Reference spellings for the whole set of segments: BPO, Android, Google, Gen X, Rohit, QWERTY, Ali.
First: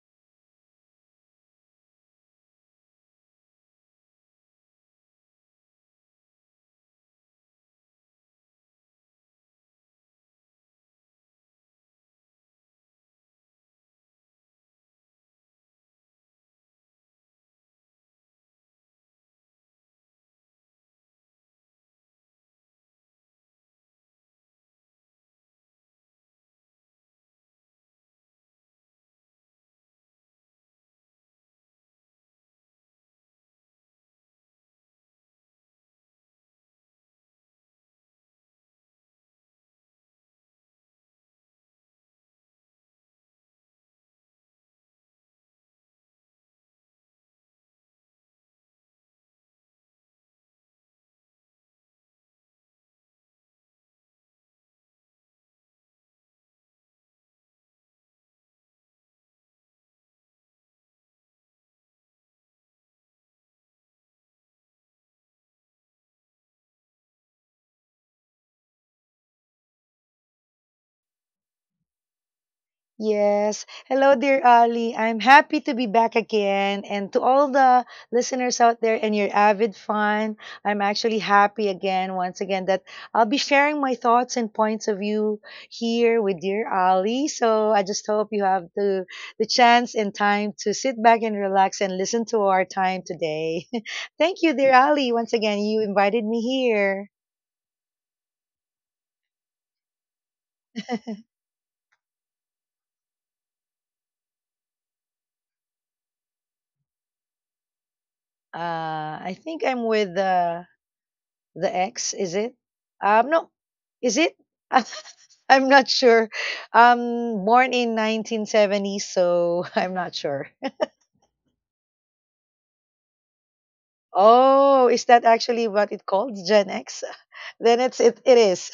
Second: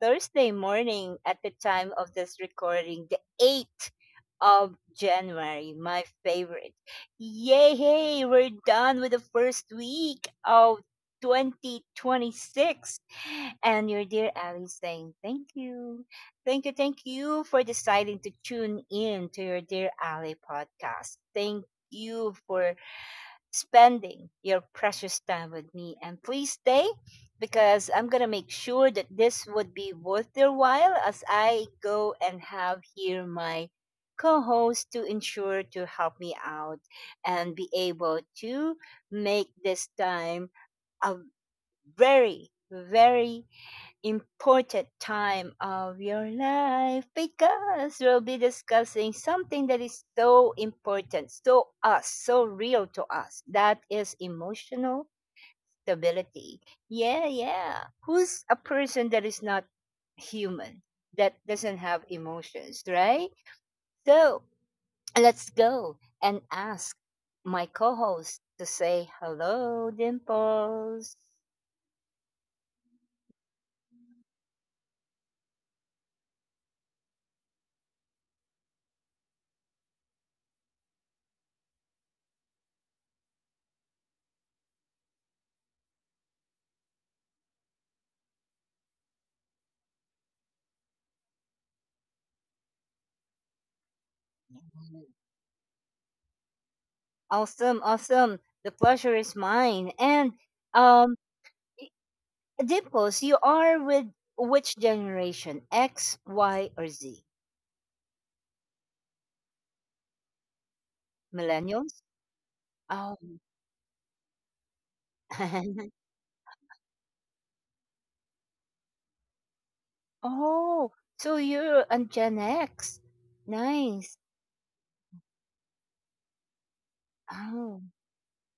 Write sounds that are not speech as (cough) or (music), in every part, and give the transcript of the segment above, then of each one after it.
Thursday morning at the time of this recording, the 8th of January, my favorite. Yay, hey, we're done with the first week of 2026. And your dear Ali saying thank you. Thank you, thank you for deciding to tune in to your dear Ali podcast. Thank you for spending your precious time with me. And please stay because I'm going to make sure that this would be worth your while as I go and have here my co host to ensure to help me out and be able to make this time a very, very important time of your life because we'll be discussing something that is so important, so us, so real to us. That is emotional stability. Yeah, yeah. Who's a person that is not human, that doesn't have emotions, right? So let's go and ask my co host to say hello, Dimples. Yes. Hello, dear Ali. I'm happy to be back again. And to all the listeners out there and your avid fan, I'm actually happy again, once again, that I'll be sharing my thoughts and points of view here with dear Ali. So I just hope you have the chance and time to sit back and relax and listen to our time today. (laughs) Thank you, dear Ali. Once again, you invited me here. Awesome, awesome. The pleasure is mine. And um y- Dimples, you are with which generation? X, Y, or Z? I think I'm with The X, Millennials? is it? Oh. No, is it? (laughs) I'm not (laughs) sure. Born in 1970, so (laughs) I'm not sure. Oh, so you're a Gen X. Nice. Oh, is that actually what it called, Gen X? (laughs) Then Oh. it is.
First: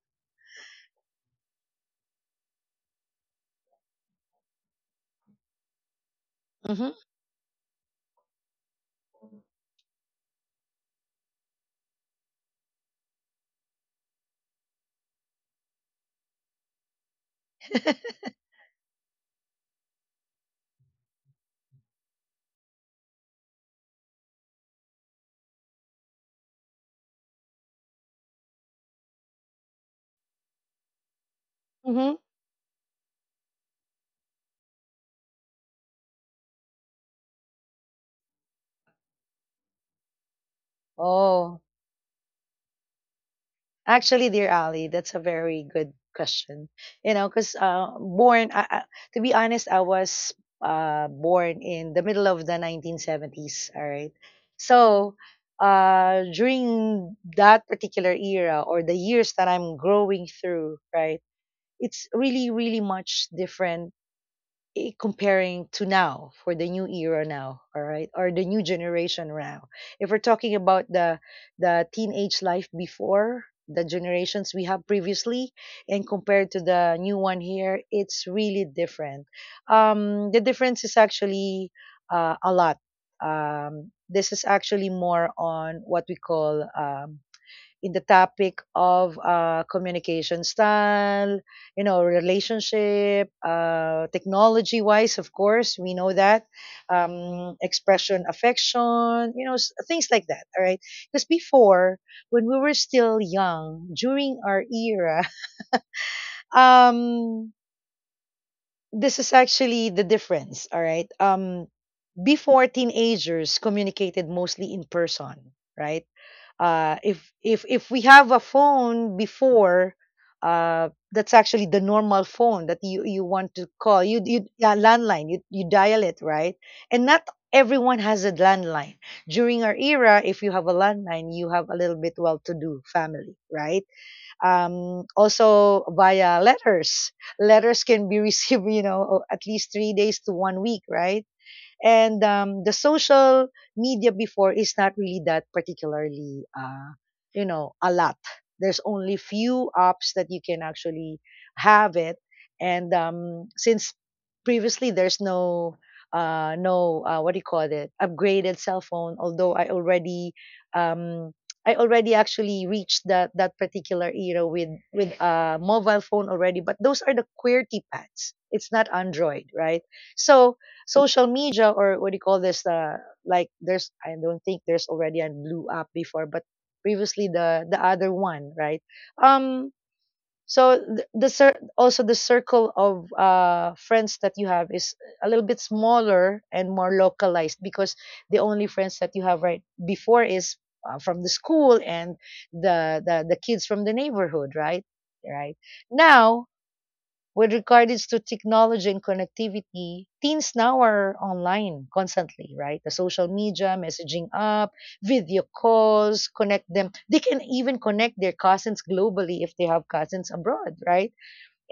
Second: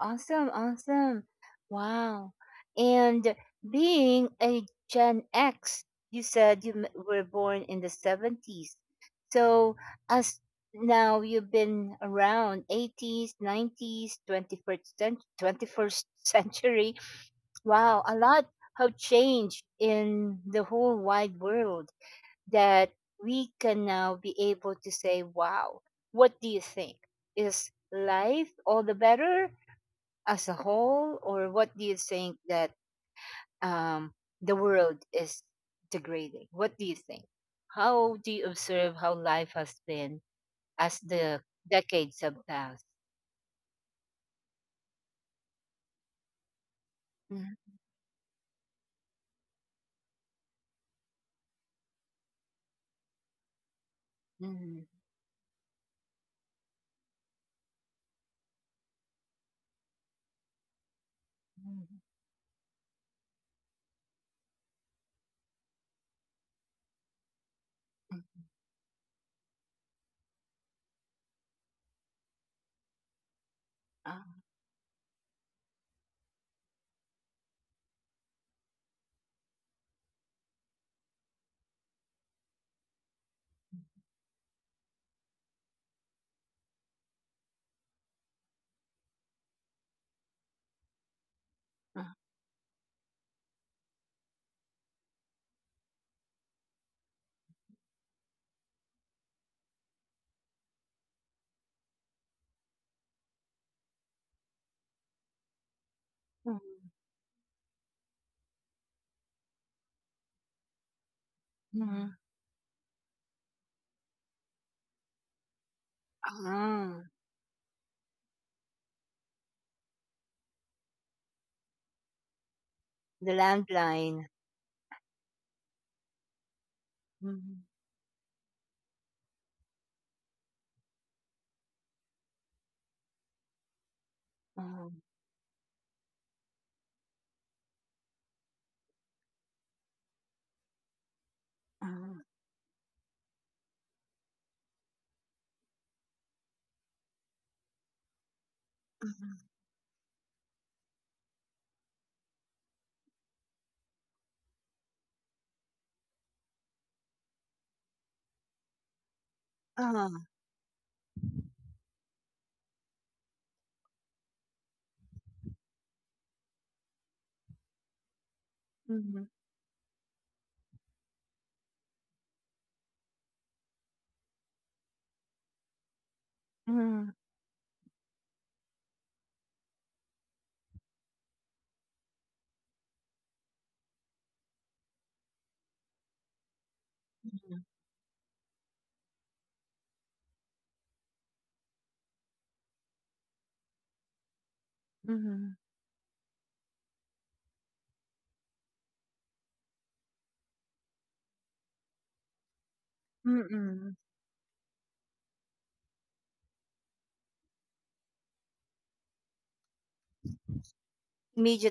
Awesome, awesome. Wow. And being a Gen X, you said Mm-hmm. were born in the 70s. So, as now you've been around 80s, 90s, 21st, 21st (laughs) century. Wow, (laughs) a lot have changed in the whole wide world that we can now be able to say, wow, what do you think? Is life all the better as a whole, or what do you Mm-hmm. think that um, the world is degrading? What do you think? How do you observe how life has been as the Oh, decades have passed? actually, dear Ali, that's a very good question. You know, because Mhm, born, to be honest, I was born in the middle of the 1970s. All right. mhm, So during that particular era or the years that I'm growing through, right, mhm, it's really, really much different comparing to now, for the new era now, all right, mhm, or the new generation now, if we're talking about the teenage life before the ah, generations we have previously and compared to the new one here, it's really different. The difference is actually a lot. This is actually more on what we call in the topic of communication style, you know, ah, relationship, technology wise, of course, we know that, expression, affection, you know, things like that. All right. Because before, when we were still young, during our era, (laughs) mhm, um, this is actually the difference. All right. Mhm, Before, teenagers communicated mostly in person, right? Ah. If we have a phone before, that's actually the normal phone that you The want to call, you landline. you yeah, landline, you dial it, right? And not Mhm, everyone has a landline. During our era, if you have a landline, you have a little bit well to do family, right? ah, Also via letters. Letters can be (laughs) received, you know, at least 3 days to one week, right? ah, And the social media before is not really that particularly, you know, a lot. There's only few apps that you can actually have it. And since previously there's no, no, what do you call it, upgraded cell phone, although ah, ah, um, I already actually reached that particular era with a mobile phone already, but those are the QWERTY pads. It's not mhm, Android, right? So social media or what do you call this like, there's, I don't think there's already a blue app before, but mhm, previously the other one, right? um so also the circle of friends that you have is a little bit smaller and more localized, mhm, because the only friends that you have right before is from the school and the kids from the neighborhood, right? mhm, Right now, with regards to technology and connectivity, teens now are online constantly, right? The social media, mhm. messaging app, video calls connect them. They can even connect their cousins globally if they have cousins abroad, right?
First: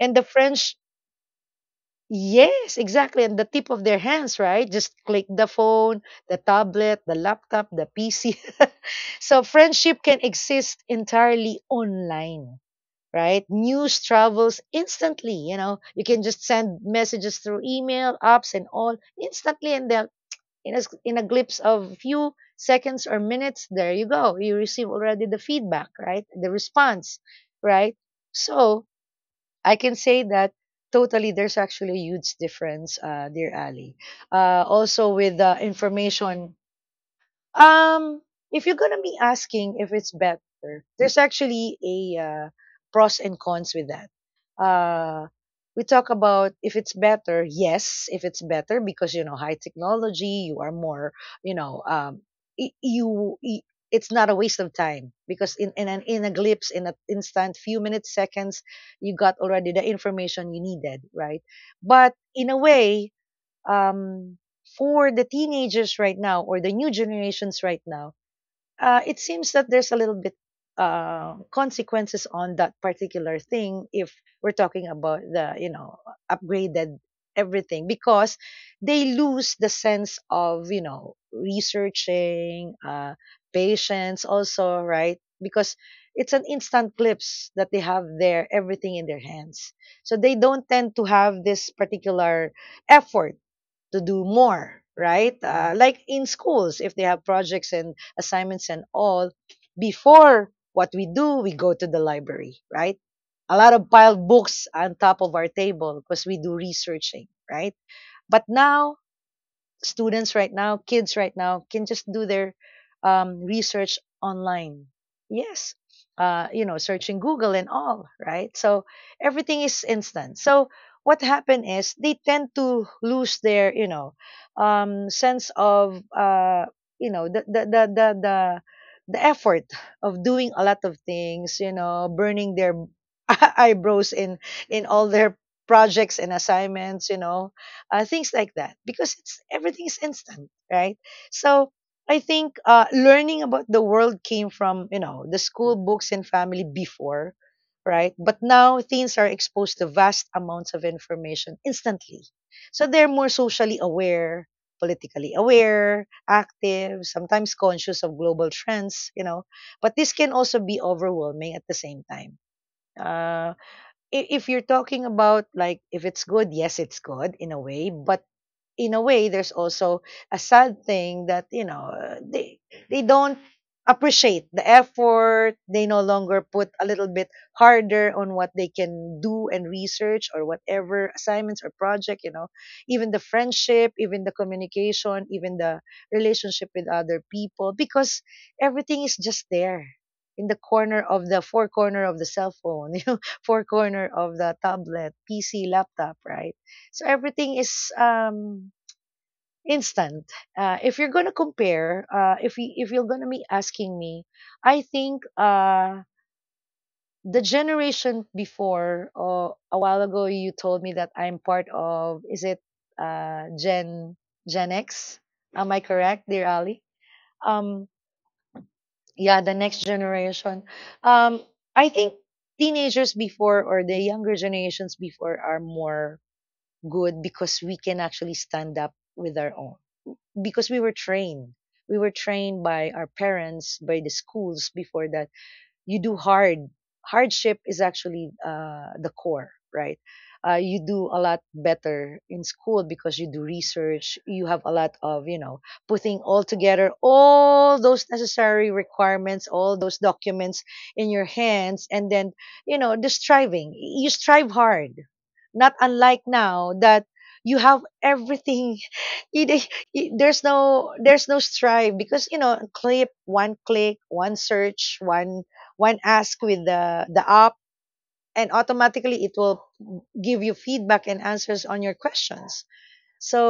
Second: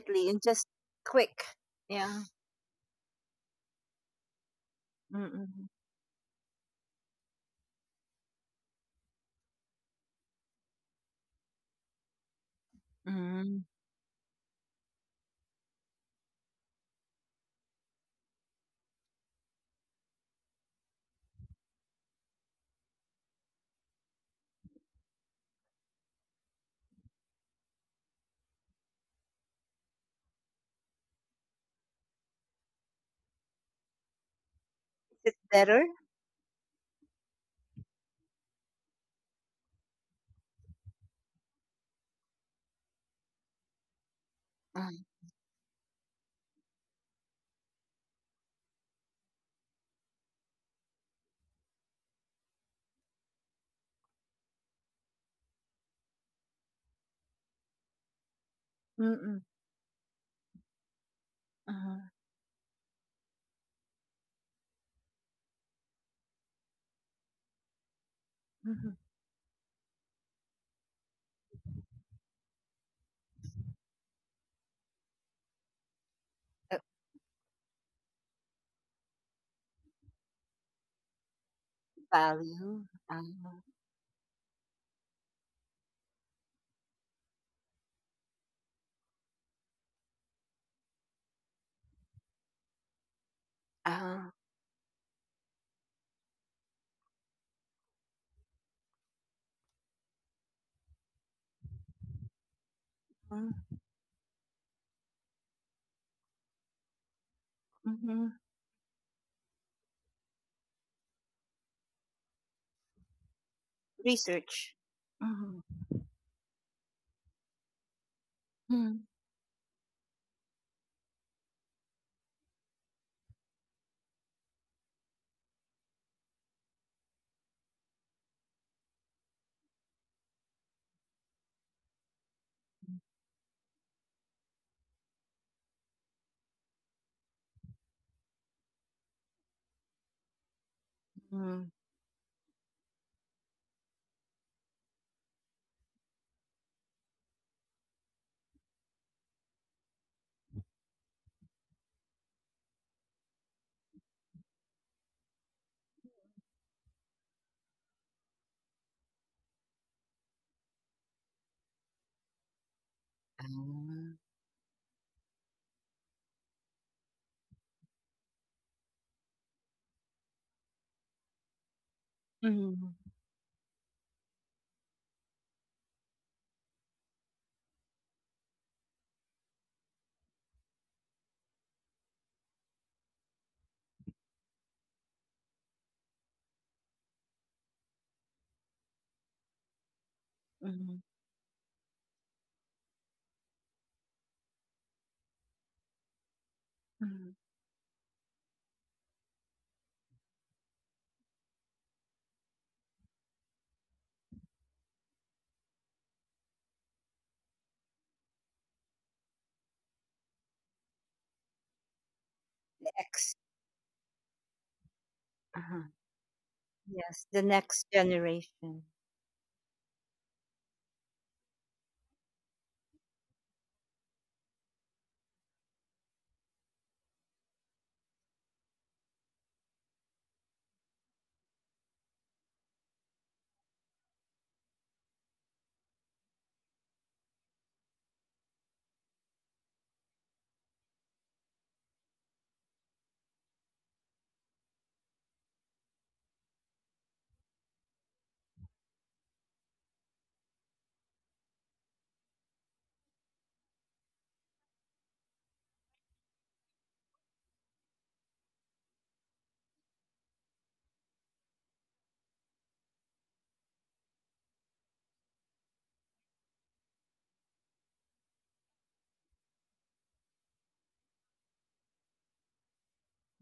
And the and just French, quick. Yeah. yes, exactly. And the tip of their hands, right? Just click the phone, the tablet, the laptop, the PC. (laughs) So friendship can exist entirely online, right? Mm-mm. News travels instantly. You know, you can just send messages through email, apps, and all instantly, and then in a, in a glimpse of few seconds or minutes, there you go. You receive already the feedback, right? The response, right? So I can say that totally there's actually a huge difference, dear Ali. Also It's with better? information, um, if you're gonna be asking if it's better, there's actually a pros and cons with that. Uh, Uh, we talk about if it's better, yes, if it's better because, you know, high technology, you are more, you know, y- you. y- it's not a waste of time because in an in a glimpse, in an instant few minutes, seconds, you got mm-mm, already the information you needed, right? uh, But in a way, um, for the teenagers right now or the new generations right now, mhm. It seems that there's a little bit consequences on that particular thing. If we're talking about the, you know, Uh, upgraded everything, because they lose the sense of, you know, researching, value? Uh, patience also, right? Because it's an instant clips that they have there, everything in their hands, so they don't tend to have this particular effort to do uh, more, right? Like in schools, if they have projects and assignments and all, before what we do, we go to the library, right? A mm, lot of piled books on top of our table because we do researching, right? mhm. But now, students right now, kids right now, can just do their research Research? online. Mhm, Yes, you know, searching Google and all, right? So mhm, everything is instant. So what happened is they tend to lose their, you know, sense of, you know, the effort of doing a lot of things, you know, burning their (laughs) eyebrows in all their projects and assignments, you know, things like that, because it's everything is instant, right? So mhm, I think learning about the world came from, you know, the school books and family before, right? But now, teens are exposed to vast amounts of information instantly, so they're more socially aware, politically aware, active, sometimes conscious of global trends, you know, but this can also be overwhelming at the same time. uh, Uh, if you're talking about like if it's good, yes, it's good in a way, but in a way, there's also a sad thing that, you know, they mhm, they don't appreciate the effort. They no longer put a little bit harder on what they can do and research or whatever assignments or project. You know, even the friendship, even the communication, even the relationship with other people, because everything is just there in the corner mhm, of the four corner of the cell phone, (laughs) you know, four corner of the tablet, PC, laptop, right? So mhm, everything is instant. If you're gonna compare, if you're gonna be asking me, I think the generation before or a while ago, you told me that I'm part of. Is it the X. uh, Gen Gen X? Am I Uh-huh, correct, dear Ali? yes, the Um, next generation. yeah, the next generation. Um, I think teenagers before or the younger generations before are more good, because we can actually stand up with our own, because we were trained. We were trained by our parents, by the schools before, that you do hard. Hardship is actually the core, right? You do a lot better in school because you do research. You have a lot of, you know, putting all together all those necessary requirements, all those documents in your hands, and then, you know, the striving. You strive hard. Not unlike now that you have everything. (laughs) it, it- there's no, there's no strive because, you know, clip one, click one, search one, when ask with the app, and automatically it will give you feedback and answers on your questions.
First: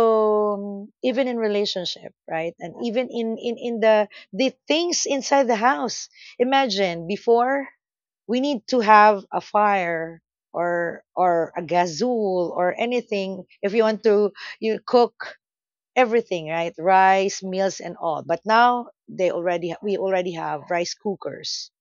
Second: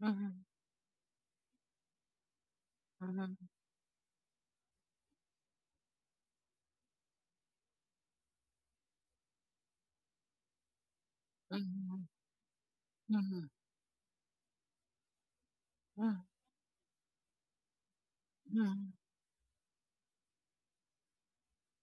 Mhm, even in relationship, right? And even mhm, in the things inside the house. Imagine before, we need to have a fire or a mhm, gazul or anything. mhm, If you want to you cook mhm, everything, right, rice, meals and all. But now mhm, they already we already have rice cookers.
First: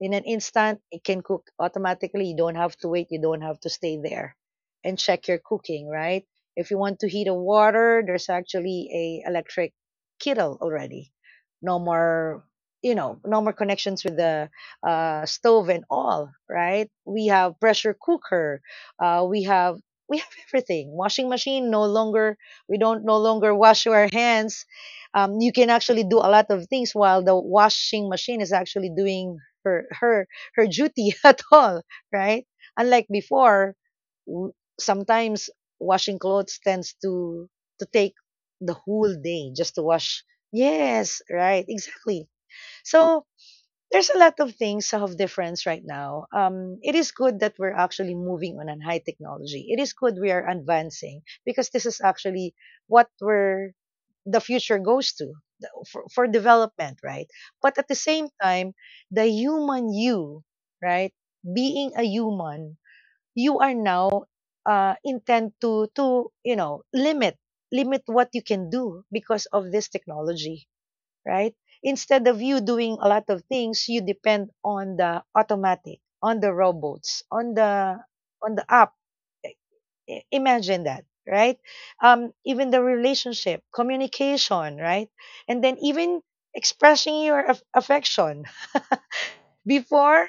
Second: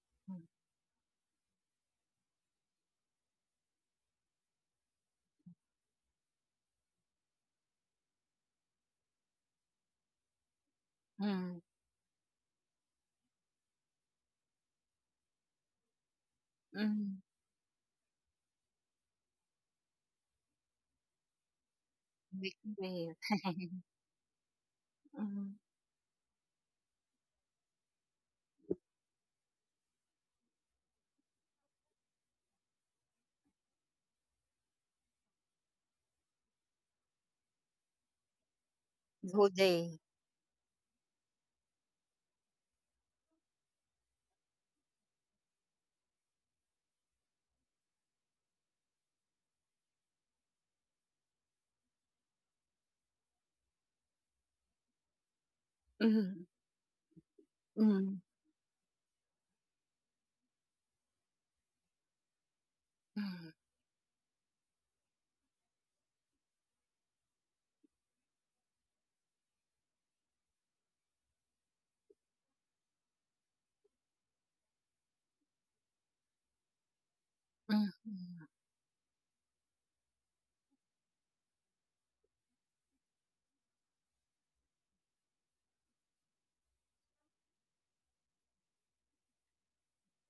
In an instant, it can cook automatically. You don't have to wait, you don't have to stay there and check your cooking, right? If you want to heat a water, there's actually a electric kettle already. mhm, No more, you know, no more connections with the stove and all, right? mhm. We have pressure cooker, we have, we have everything. Washing machine, no longer Make a we don't no wave. (laughs) longer wash our hands. You Mhm. can actually do a lot of things while the washing machine is actually doing her her her duty (laughs) at all, right? Unlike before, w- sometimes washing clothes tends to take the whole The day whole just to day. wash. Yes, right, exactly. So there's a lot of things of difference right now. It is good that we're actually moving on high technology. It is good we are advancing, because this is actually what we're the future goes to for Mhm, development, right? But at the mhm, same time, the human you, right? Being a human, mhm, you are now intent to, you know, limit what you can do because of this technology, right? Instead of you doing a lot of things, you depend on the automatic, on the robots, on the mhm, on the app. Imagine that, right? Even the relationship communication, right? And then even expressing your affection. (laughs) Before,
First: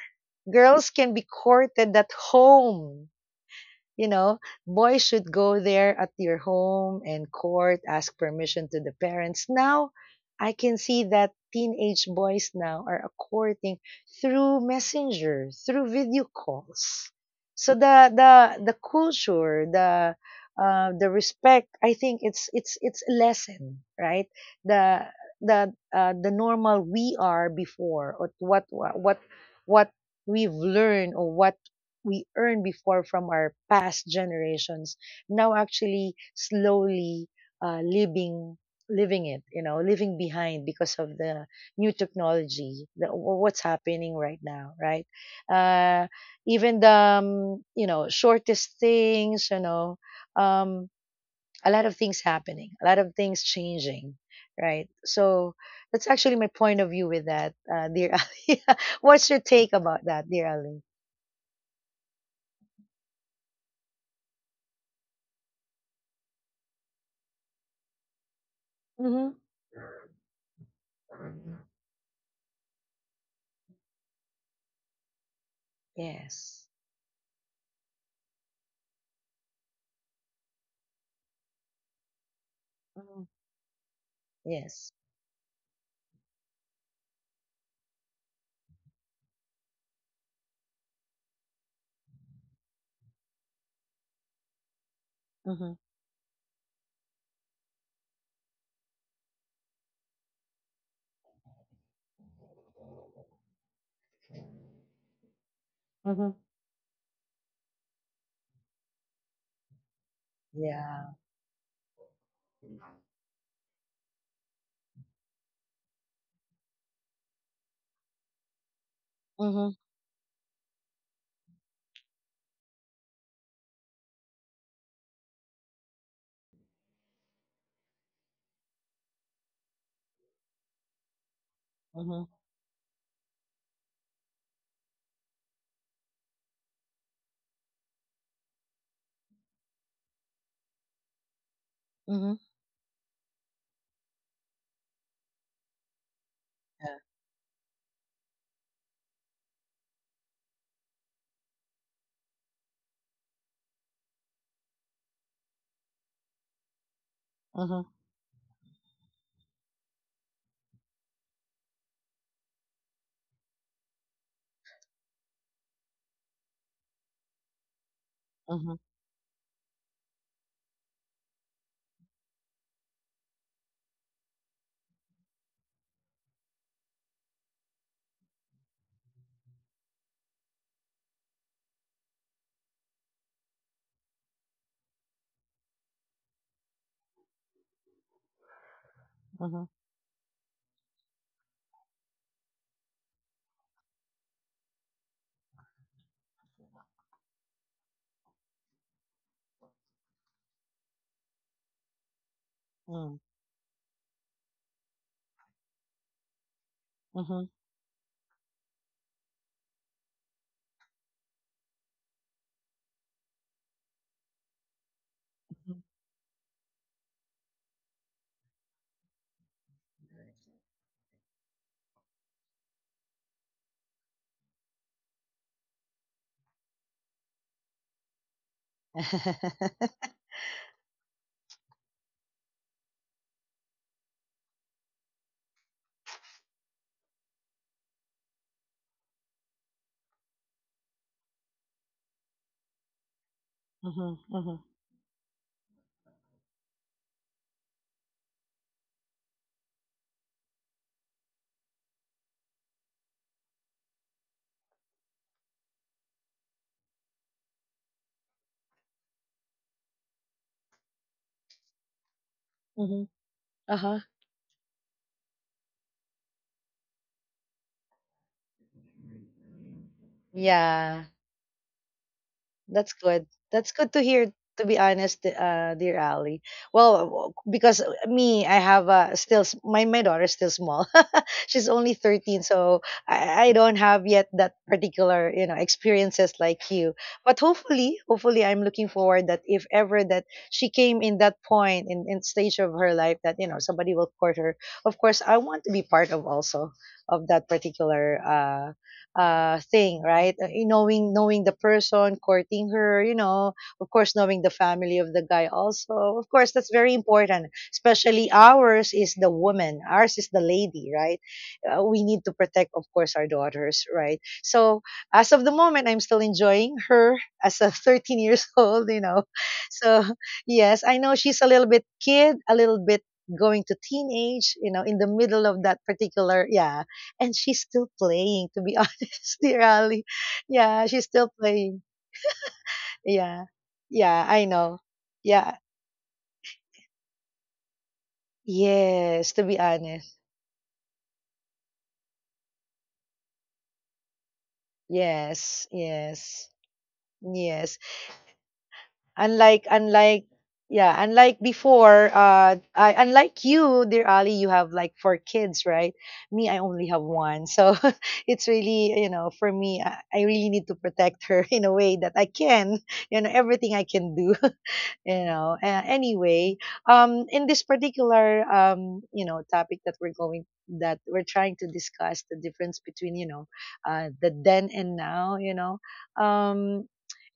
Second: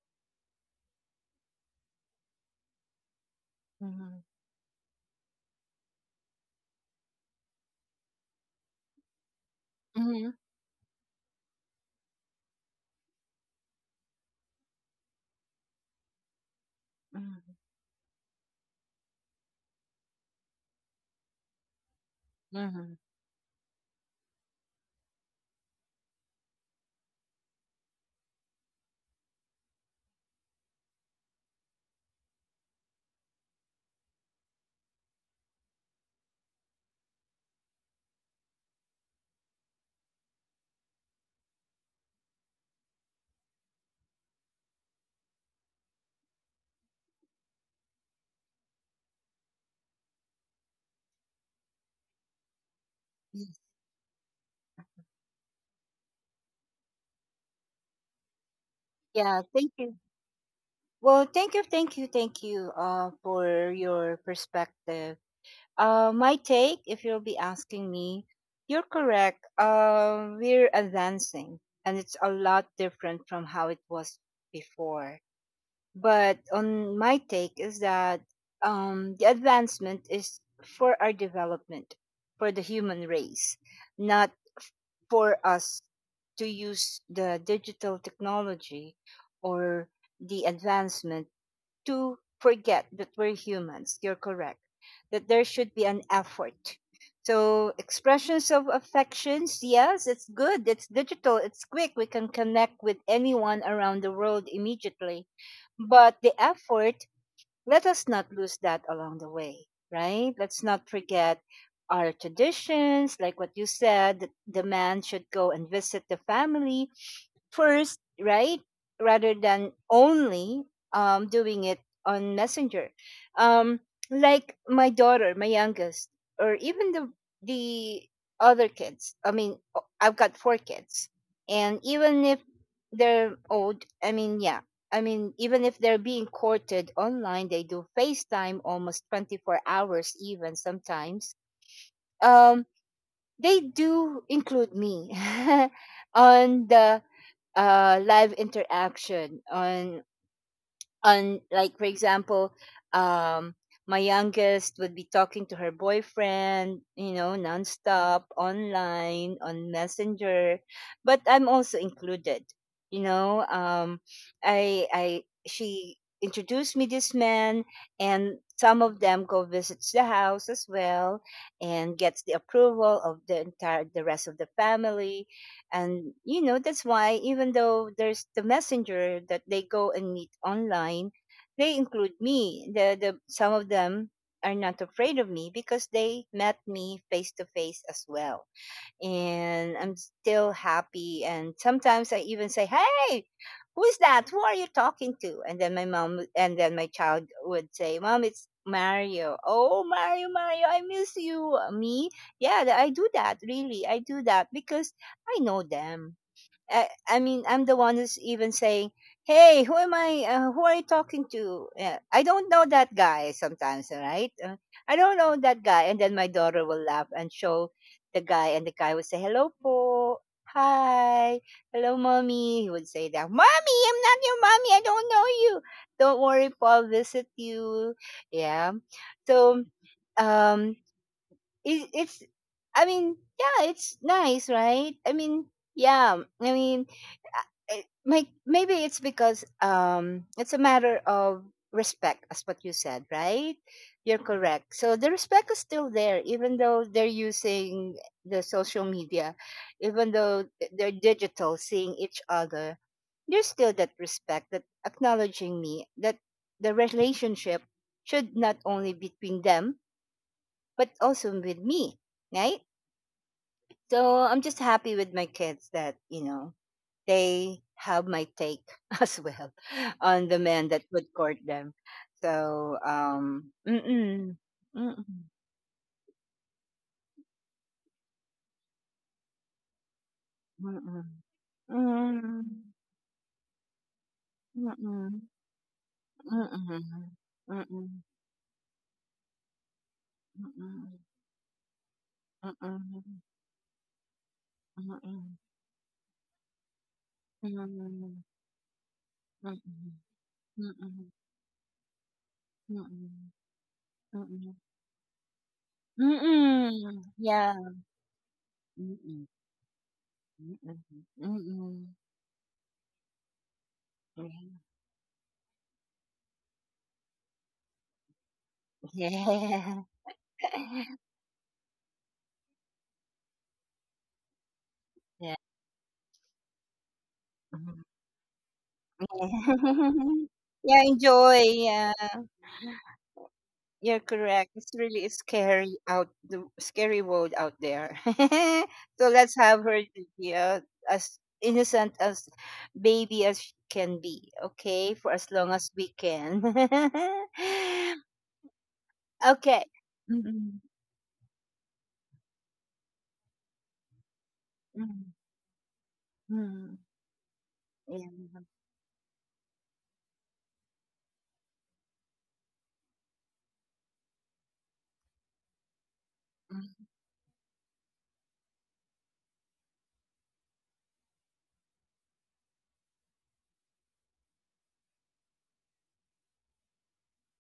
girls can be courted at home you mhm. know, Boys should go there at your home and court, ask permission to the parents. Now, Mm-hmm. I can see that teenage boys now are courting through messenger, through video calls. Mm. So the culture, the respect, I think it's it's Mm-hmm. it's a lesson, right? The the normal we are before, or what we've learned or what we earned before from our past generations now actually slowly uh, living living it living behind because of the new technology, the, what's happening right now, right? Uh, even the um, you know shortest things, you know um, a lot of things happening, a lot of things Yes. changing, right? So that's actually my point of view with that, dear (laughs) Ali. What's your Yeah, take thank you. about that, dear Ali? Well, thank you, thank you, thank you for your perspective. My take, if you'll be asking me, you're Hmm. correct. We're advancing, and it's a lot different from how it was before. But Yes. on my take is that the advancement is for our development, for the human Mhm. race, not Yes. for us to use the digital technology or the advancement to forget that we're humans. You're correct. That there should Mhm. be an effort. So expressions of affections, yes, it's good. It's digital. It's quick. We can connect with anyone around the world immediately. But the Mhm. effort, let us not lose that along the way, right? Let's not Yeah. forget our traditions, like what you said, that the man should go and visit the family first, right? Rather than Mhm. only doing it on Messenger. Um, like my daughter, my youngest, or even the other kids. I mean, I've got four kids, and even Mhm. if they're old, I mean, yeah, I mean, even if they're being courted online, they do FaceTime almost 24 hours, even sometimes. Mhm. Um, they do include me (laughs) on Yeah. the live interaction on like for example um my youngest would be talking to her boyfriend Mhm. nonstop online on messenger, but I'm also included, you know um I she introduced me this man, and Mhm. some of them go visits the house as well, and gets the approval of the rest of the family. And that's why even though there's the messenger that they go and meet online, they include me. The some of them are not afraid of me because they met me face to face as well, Mhm. and I'm still happy. And sometimes I even say, "Hey, who's that? Who are you talking to?" And then my mom and then my child would say, "Mom, it's Mario. Oh, Mario, Mario, I miss you. Me?" Yeah, I do Mm. that. Really, I do that because I know them. I mean, Mhm. I'm the one who's even saying, "Hey, who am I? Who are you talking to? I don't know that guy." Sometimes, right? I don't know that Mhm. guy, and then my daughter will laugh and show the guy, and the guy will say, "Hello, po." Hi, hello, mommy. He would say that, mommy, I'm not your mommy. I don't know you. Don't worry, po. I'll visit you. Yeah. So, Mhm. um, it's, I mean, yeah, it's nice, right? I mean, yeah, I mean, maybe it's because it's a matter of respect, as what you said, right? You're Mhm. correct, so the respect is still there even though they're using the social media, even though they're digital seeing each other. There's still that respect, that acknowledging me, that the relationship should not only between them but also with me, right? Mhm. (laughs) Uh-huh. So I'm just happy with my kids that they have my take (laughs) as well on the men that would Yeah. court them. So, That's good. That's good to mm-mm, hear, to be mm-mm, honest, dear Ali. Well, because me, I have still, my daughter is still small. (laughs) mm-mm, (laughs) She's only mm-mm, 13, so I don't have yet that mm-mm, particular experiences mm-mm, mm-mm, like mm-mm, mm-mm, you. mm-mm, But mm-mm, hopefully mm-mm, hopefully I'm looking forward that if ever that she came in that point in stage of her life that somebody will court her. Of course, I want to be part of also of that particular thing, right? Knowing the person courting mm-mm, her, mm-mm, of course, knowing mm-mm, the family of the guy, also of course. That's very mm-mm, yeah, important, especially ours is mm-mm, the woman, ours is the mm-mm, lady, right? Mm-mm, We need to protect, of course, our daughters, right? So as of the moment, I'm still enjoying her as a (laughs) 13 years old. yeah, (laughs) So yes, I (laughs) know she's a little bit kid, a little bit going to teenage, in the yeah, middle of that particular, yeah. And she's yeah. still playing, to be (laughs) honest, dear Ali. (laughs) Yeah, Yeah, she's still enjoy. playing. Yeah, Yeah. you're Yeah, I correct. It's know. really a Yeah. scary out the scary world out there. (laughs) So let's Yes, to have be her to honest. be as innocent as baby as she can be. Okay, for as long as Yes, we can. yes. (laughs) Yes. Okay. unlike unlike Mm, yeah unlike before, unlike you, dear Ali, you have like mm, four kids, right? Me, I mm. only have one, so Yeah. (laughs) it's really for me, I really need to protect her (laughs) in a way that I can everything I can do (laughs) anyway. Mm. In this particular topic that we're going that we're trying to discuss the difference between the then and now um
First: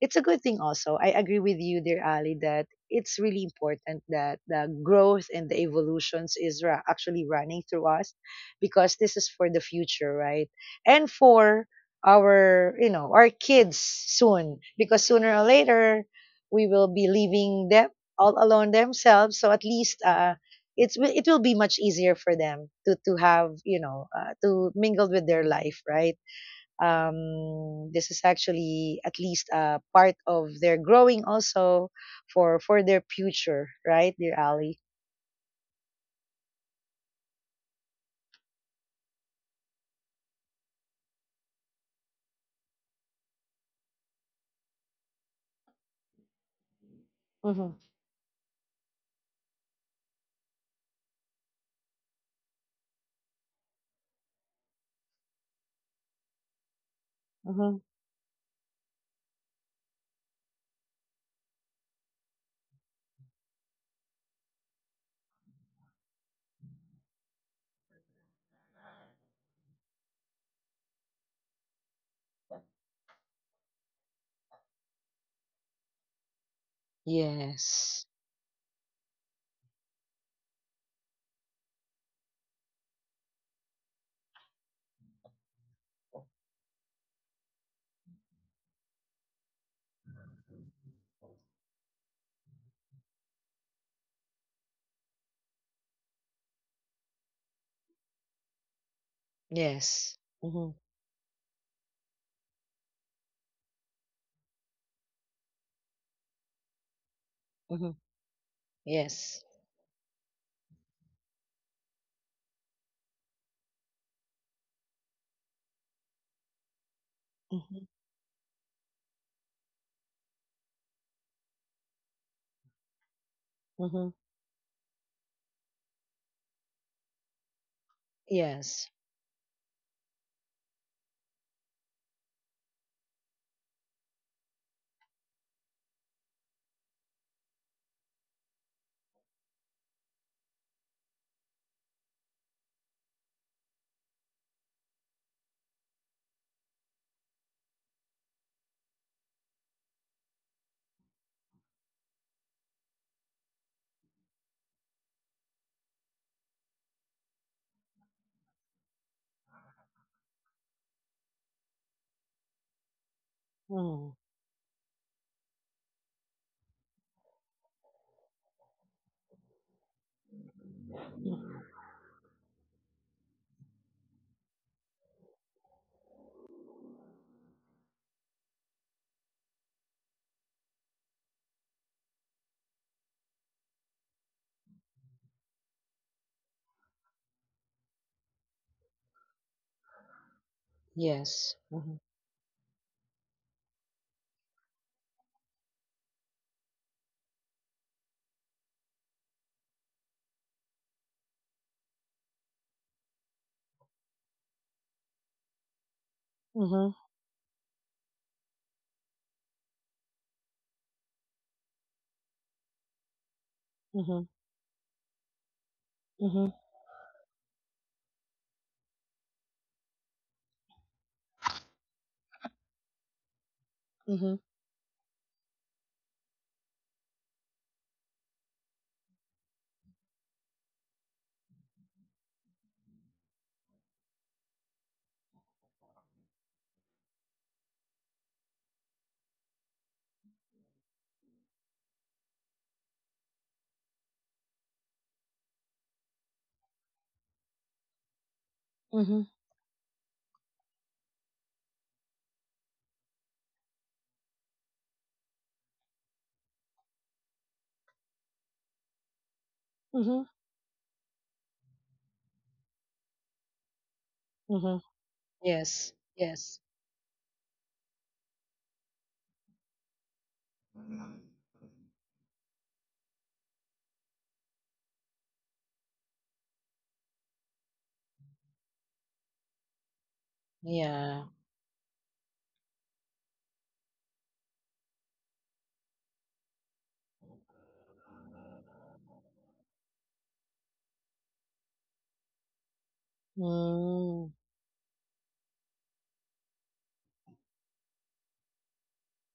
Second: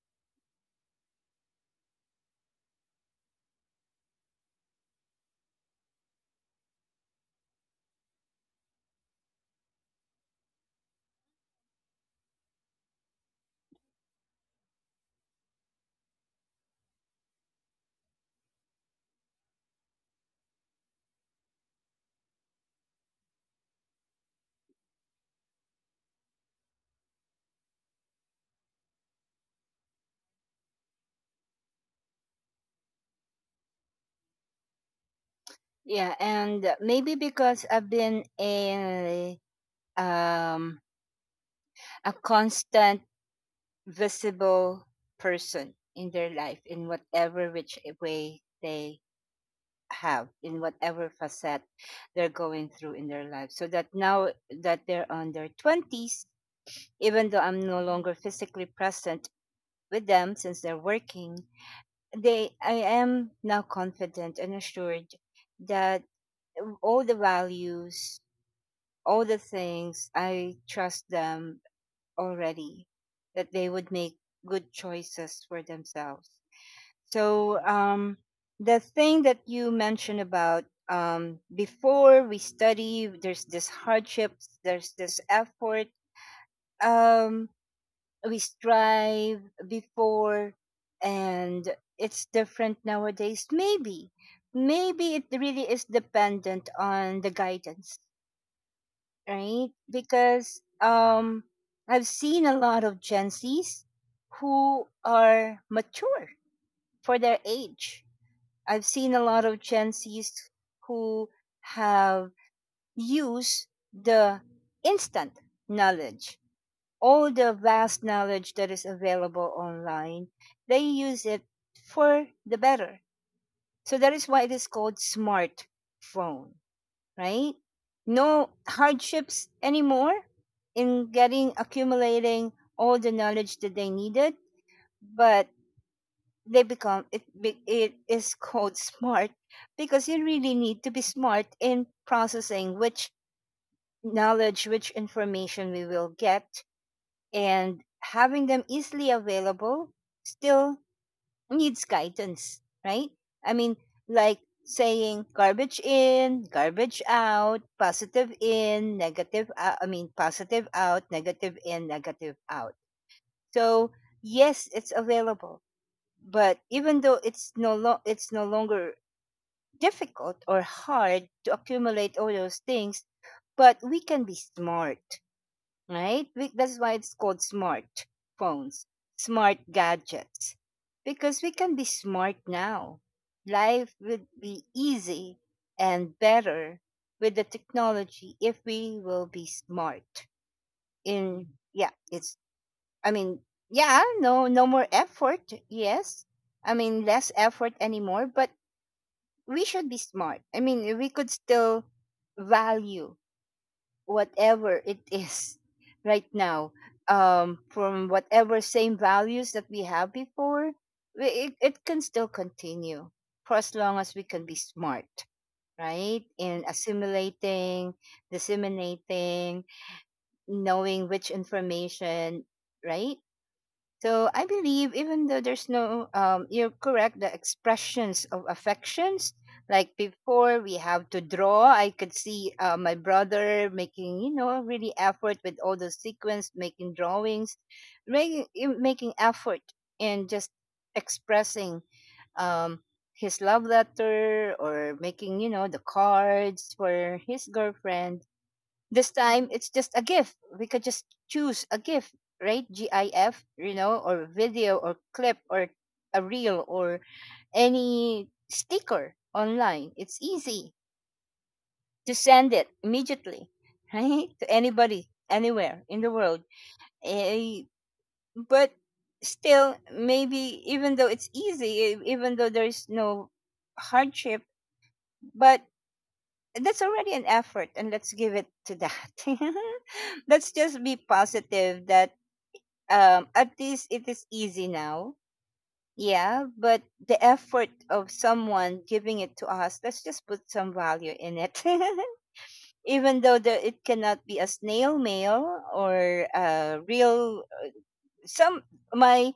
it's a good thing also. I agree with you, dear Ali, that it's really important that the growth and the evolutions is actually running through us, because this is for the future, right? And for our you know our kids soon, because sooner or later we will be leaving them all alone themselves. So at least it's it will be much easier for them to have to mingle with their life, right? This is actually at least a part of their growing also, for their future, right, dear Ali? Yeah, and maybe because I've been a um constant visible person in their life in whatever Mm-hmm. which way they have in whatever facet they're going through in their life, so that now that they're on their 20s, even though I'm Mm-hmm. no longer physically present with them since they're working, they I am now confident and assured that all the values, all the things, I trust them already that they would make good choices for themselves. So Yes. The thing that you mentioned about before, we study, there's this hardships, there's this effort, um, we strive before, and it's different nowadays. Maybe, maybe it really is dependent on the guidance, right? Yes. Because Mm-hmm. I've seen a lot of Gen Zs who are mature for their Mm-hmm. age. I've seen a Yes. lot of Gen Zs who have used the instant knowledge, all the Mm-hmm. vast knowledge that is available online, they use it for the better. So Mm-hmm. that is why it is called smartphone, right? No Yes. hardships anymore in getting accumulating all the knowledge that they needed, but they become it is called smart because you really need to be smart in processing which knowledge, which information we will get, and having them easily available still needs guidance, right? I mean, like saying garbage in garbage out, positive in negative out, I mean positive out, negative in negative out. So Mm. yes, it's available, but even though it's no longer difficult or hard to accumulate all those things, but we can be smart, right? We, that's why it's called smart phones, smart gadgets, because we can be smart now. Life would be easy and better with the technology if we will be smart. In Yes. Yeah, Mm-hmm. it's, I mean, yeah, no, no more effort. Yes, I mean less effort anymore. But we should be smart. I mean, we could still value whatever it (laughs) is right now, Mm-hmm. From whatever same values that we have before. It can still continue for as long as we Mm-hmm. can be smart, right? Mm-hmm. In assimilating, disseminating, knowing which information, right? So I believe even though there's no, you're correct, the expressions of affections, like before we have to draw, I could see my brother making, really effort with all the sequence, making drawings, making effort and just expressing um, his love letter or making, the cards for his girlfriend this Mm-hmm. time, it's just a GIF. We could just choose a GIF, right? GIF, or video or clip or a reel or any sticker online. It's Mhm. easy to send it immediately, (laughs) right? To Mhm. anybody, anywhere Yes. in the world. Yes. Eh, but still, maybe even though it's easy, even though there is no hardship, but that's already an effort, and let's give it to that. (laughs) Let's just be Yeah. positive that at least it is easy now, yeah, but the effort of someone giving it to us, let's just put some value in it. (laughs) Even though it cannot Mm. be a snail mail or a real some, my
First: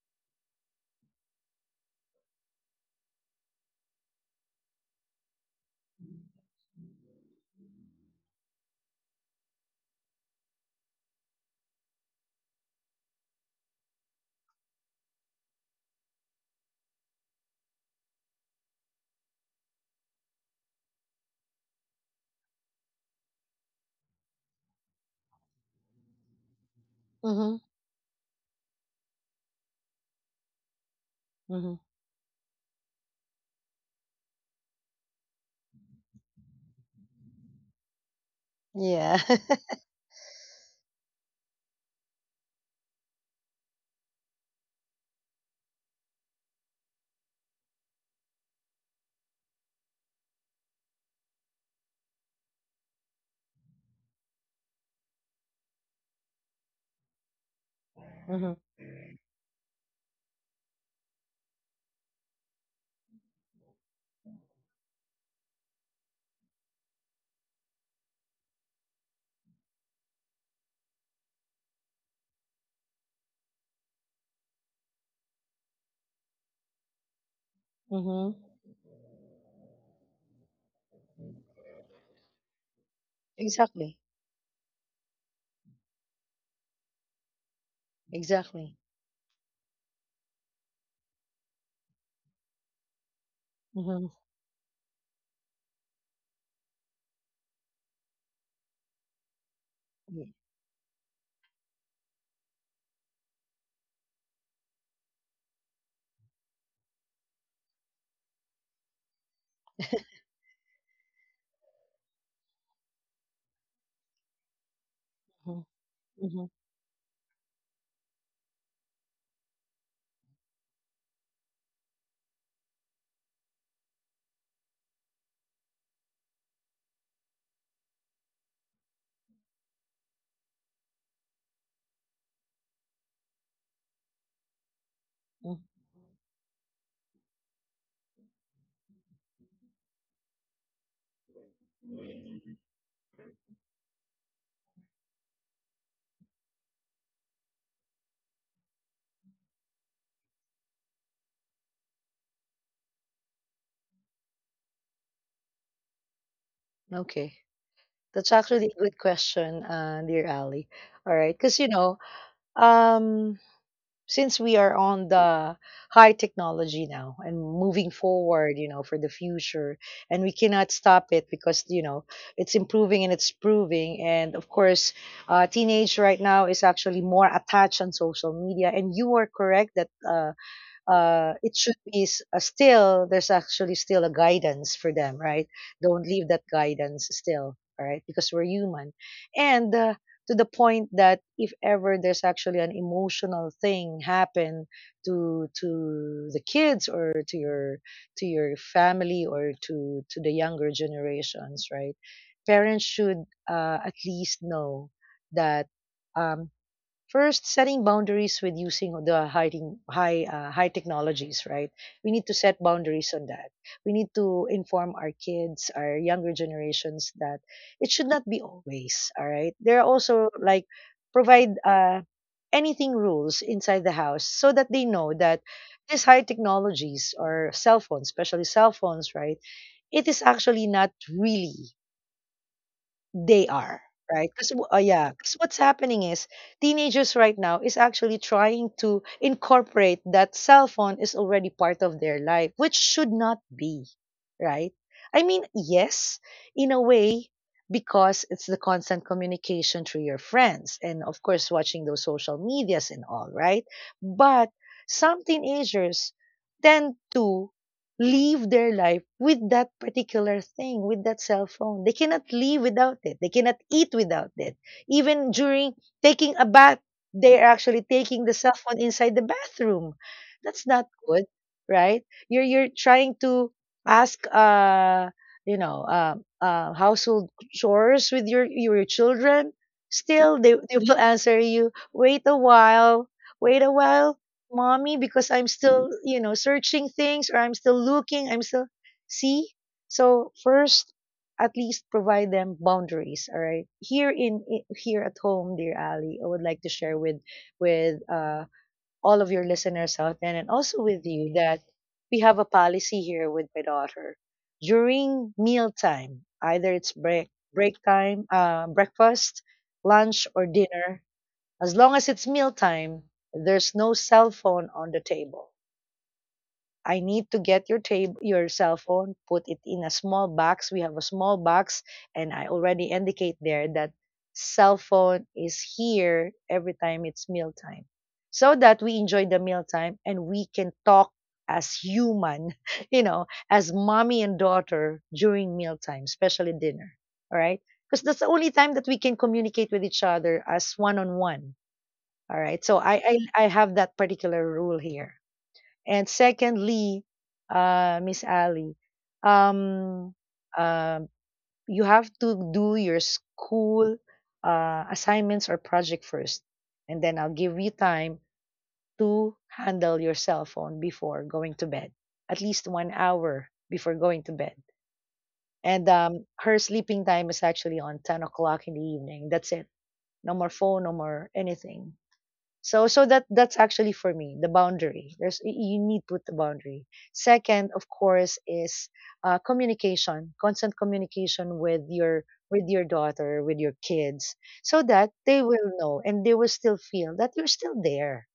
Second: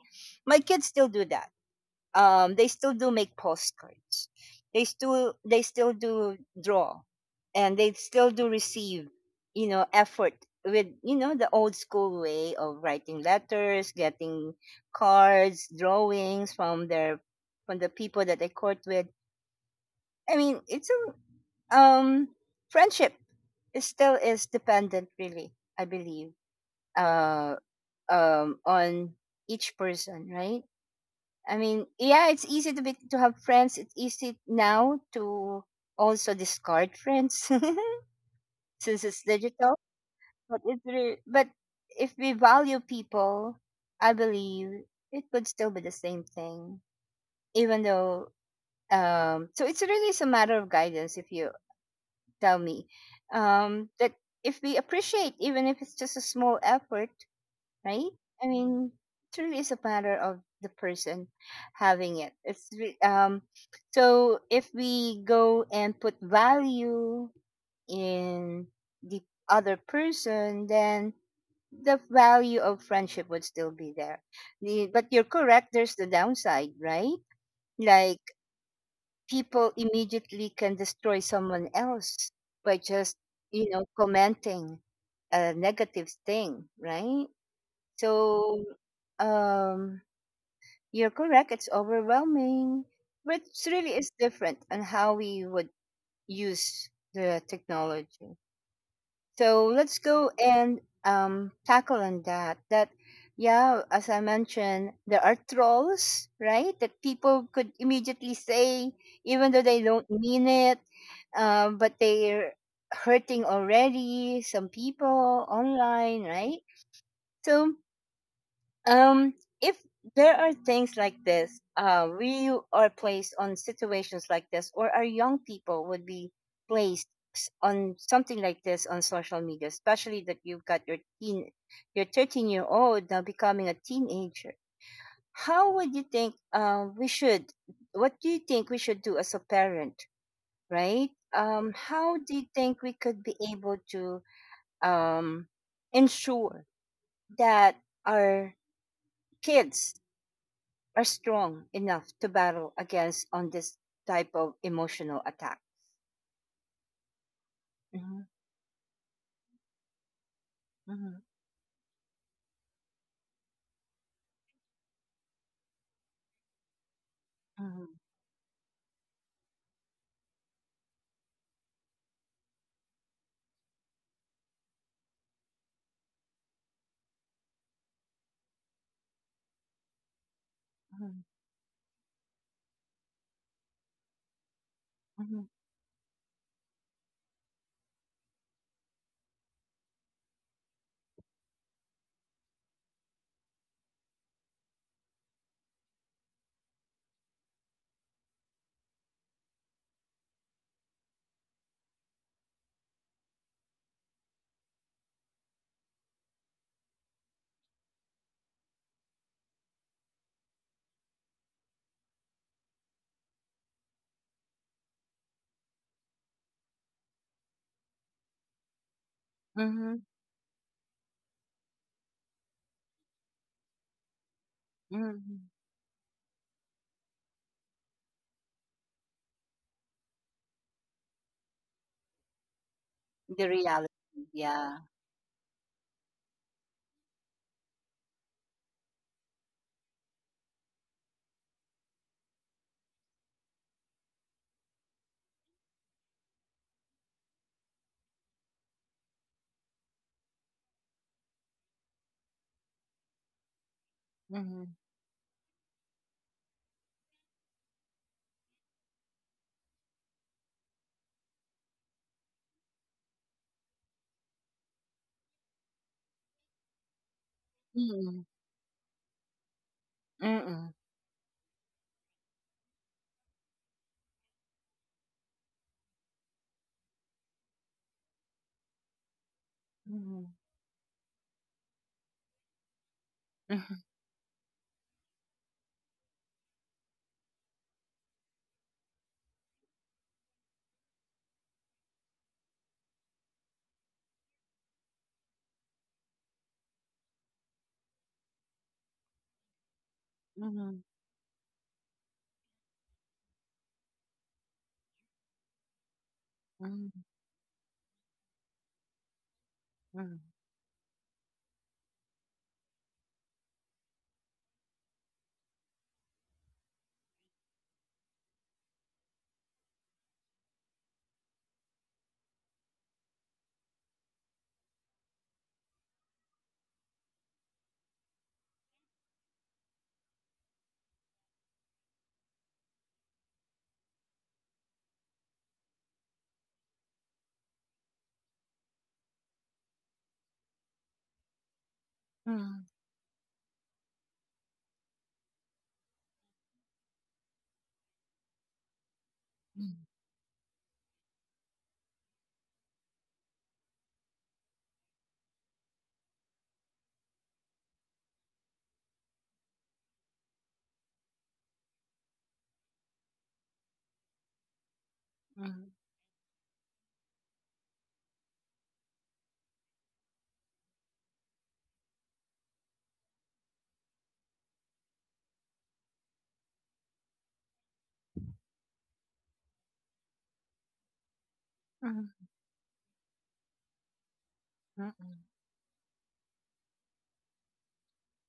my kids still do that. They still do make postcards, they still do draw, and they still do receive, you know, effort with, you know, the old school way of writing letters, getting cards, drawings from their from the people that they court with. I mean, it's a friendship. It still is dependent, really, I believe. Mhm. uh on each person, right? I Mhm. mean, yeah, it's easy to have friends. It's easy now to also discard friends. (laughs) Since Yeah. it's (laughs) digital. But if we value people, I believe it would still be the same thing, even though. So it's really is a matter of guidance. If you tell me that if we appreciate, even if it's just a small effort, right? I Mhm. mean, it really is a matter of the person having it. So if we go and put value in the other person, then the value of friendship would still be there. The, but you're correct. There's the downside, right? Like Mhm. people immediately can destroy someone else by just, you know, Exactly. commenting a negative thing, right? So, Exactly. um, you're correct. It's overwhelming, but it really Mhm. is different on how we would use the technology. So let's Mm. go and tackle on that. That, yeah, as I mentioned, there are trolls, right? That people could immediately say, even though they don't mean it, but they're hurting already some people Mhm. online, Mhm. right? So Um, if there are things like this, we are placed on situations like this, or our young people would be placed on something like this on social media, especially that you've got your teen, your 13-year old now becoming a teenager. Mhm. How would you think, we should? What do you think we should do as a parent, right? How do you think we could be able to um, ensure that our kids are strong enough to battle against on this type of emotional attack. Okay. Mhm, That's actually a good question, dear Ali. All mhm, right. Because, um, since we are on the high technology now and mhm, moving forward for the future, and we cannot stop it because it's improving and it's proving. And of course, teenage right now is actually more attached on social media. And you are correct that mhm, it should be still there's actually still a guidance for them, mhm, right? Don't leave that guidance still, all right? Because we're human. And to the point that if ever there's actually an emotional thing happen to the kids, or to your family, or to the younger generations, right? Parents should at least know that um, First, setting boundaries with using the high technologies, right? We need to set boundaries on that. We need to inform our kids, our younger generations, that it should not be always, all right? There are mhm, also like provide anything rules inside the house, so that they know that mhm. these high technologies or cell phones, especially cell phones, right? It is actually not really they The are, reality, right? Because yeah. yeah, 'cause what's happening is teenagers right now is actually trying to incorporate that cell phone is already part of their life, which should not be, right? I mean, yes, in a way, because it's the constant communication through your friends, and of course watching those social medias and all, right? But Mhm, some teenagers tend to live their life with that particular thing, with that cell phone. They cannot live without it. They cannot eat without it. Even during taking a bath, they are actually taking mhm, the cell phone inside the bathroom. That's mhm, not good, right? You're trying to ask you know uh, household chores with your children. mhm, Still, they will (laughs) answer you. Wait a while. Wait a while, mommy, because I'm still, searching things, or I'm still looking. I'm still, see? So, first, at least provide them boundaries, all right? Here at home, dear Ali, I would like to share with all of your listeners out there, and also mhm, with you, that we have a policy here with my daughter. During mealtime, either it's mhm, break time, breakfast, mhm, lunch or dinner, as long as it's mealtime, there's no cell phone on the table. I need to get your table, your cell phone, put it in a small box. We have a small box, and I already indicate there that cell phone is here every time it's mealtime, so that we enjoy the mealtime and we can talk as human, (laughs) as mommy and daughter during mealtime, especially dinner. All right, because that's the only time that we can communicate with each other as one on one, all right. mhm, So I have that particular rule here. And secondly, Miss Ali, um, um, you have to do your school assignments or project first, and then I'll give you time to handle your cell phone before going to bed, at least 1 hour before going to bed. mhm, And her sleeping time is actually on 10 o'clock in the evening. That's it. No more phone, no more anything. That's actually for me the boundary. There's you need to put the boundary. Second, of course, is communication, constant communication with mhm, your mhm, with your daughter, with your kids, so that they will know and they will still feel that you're still there,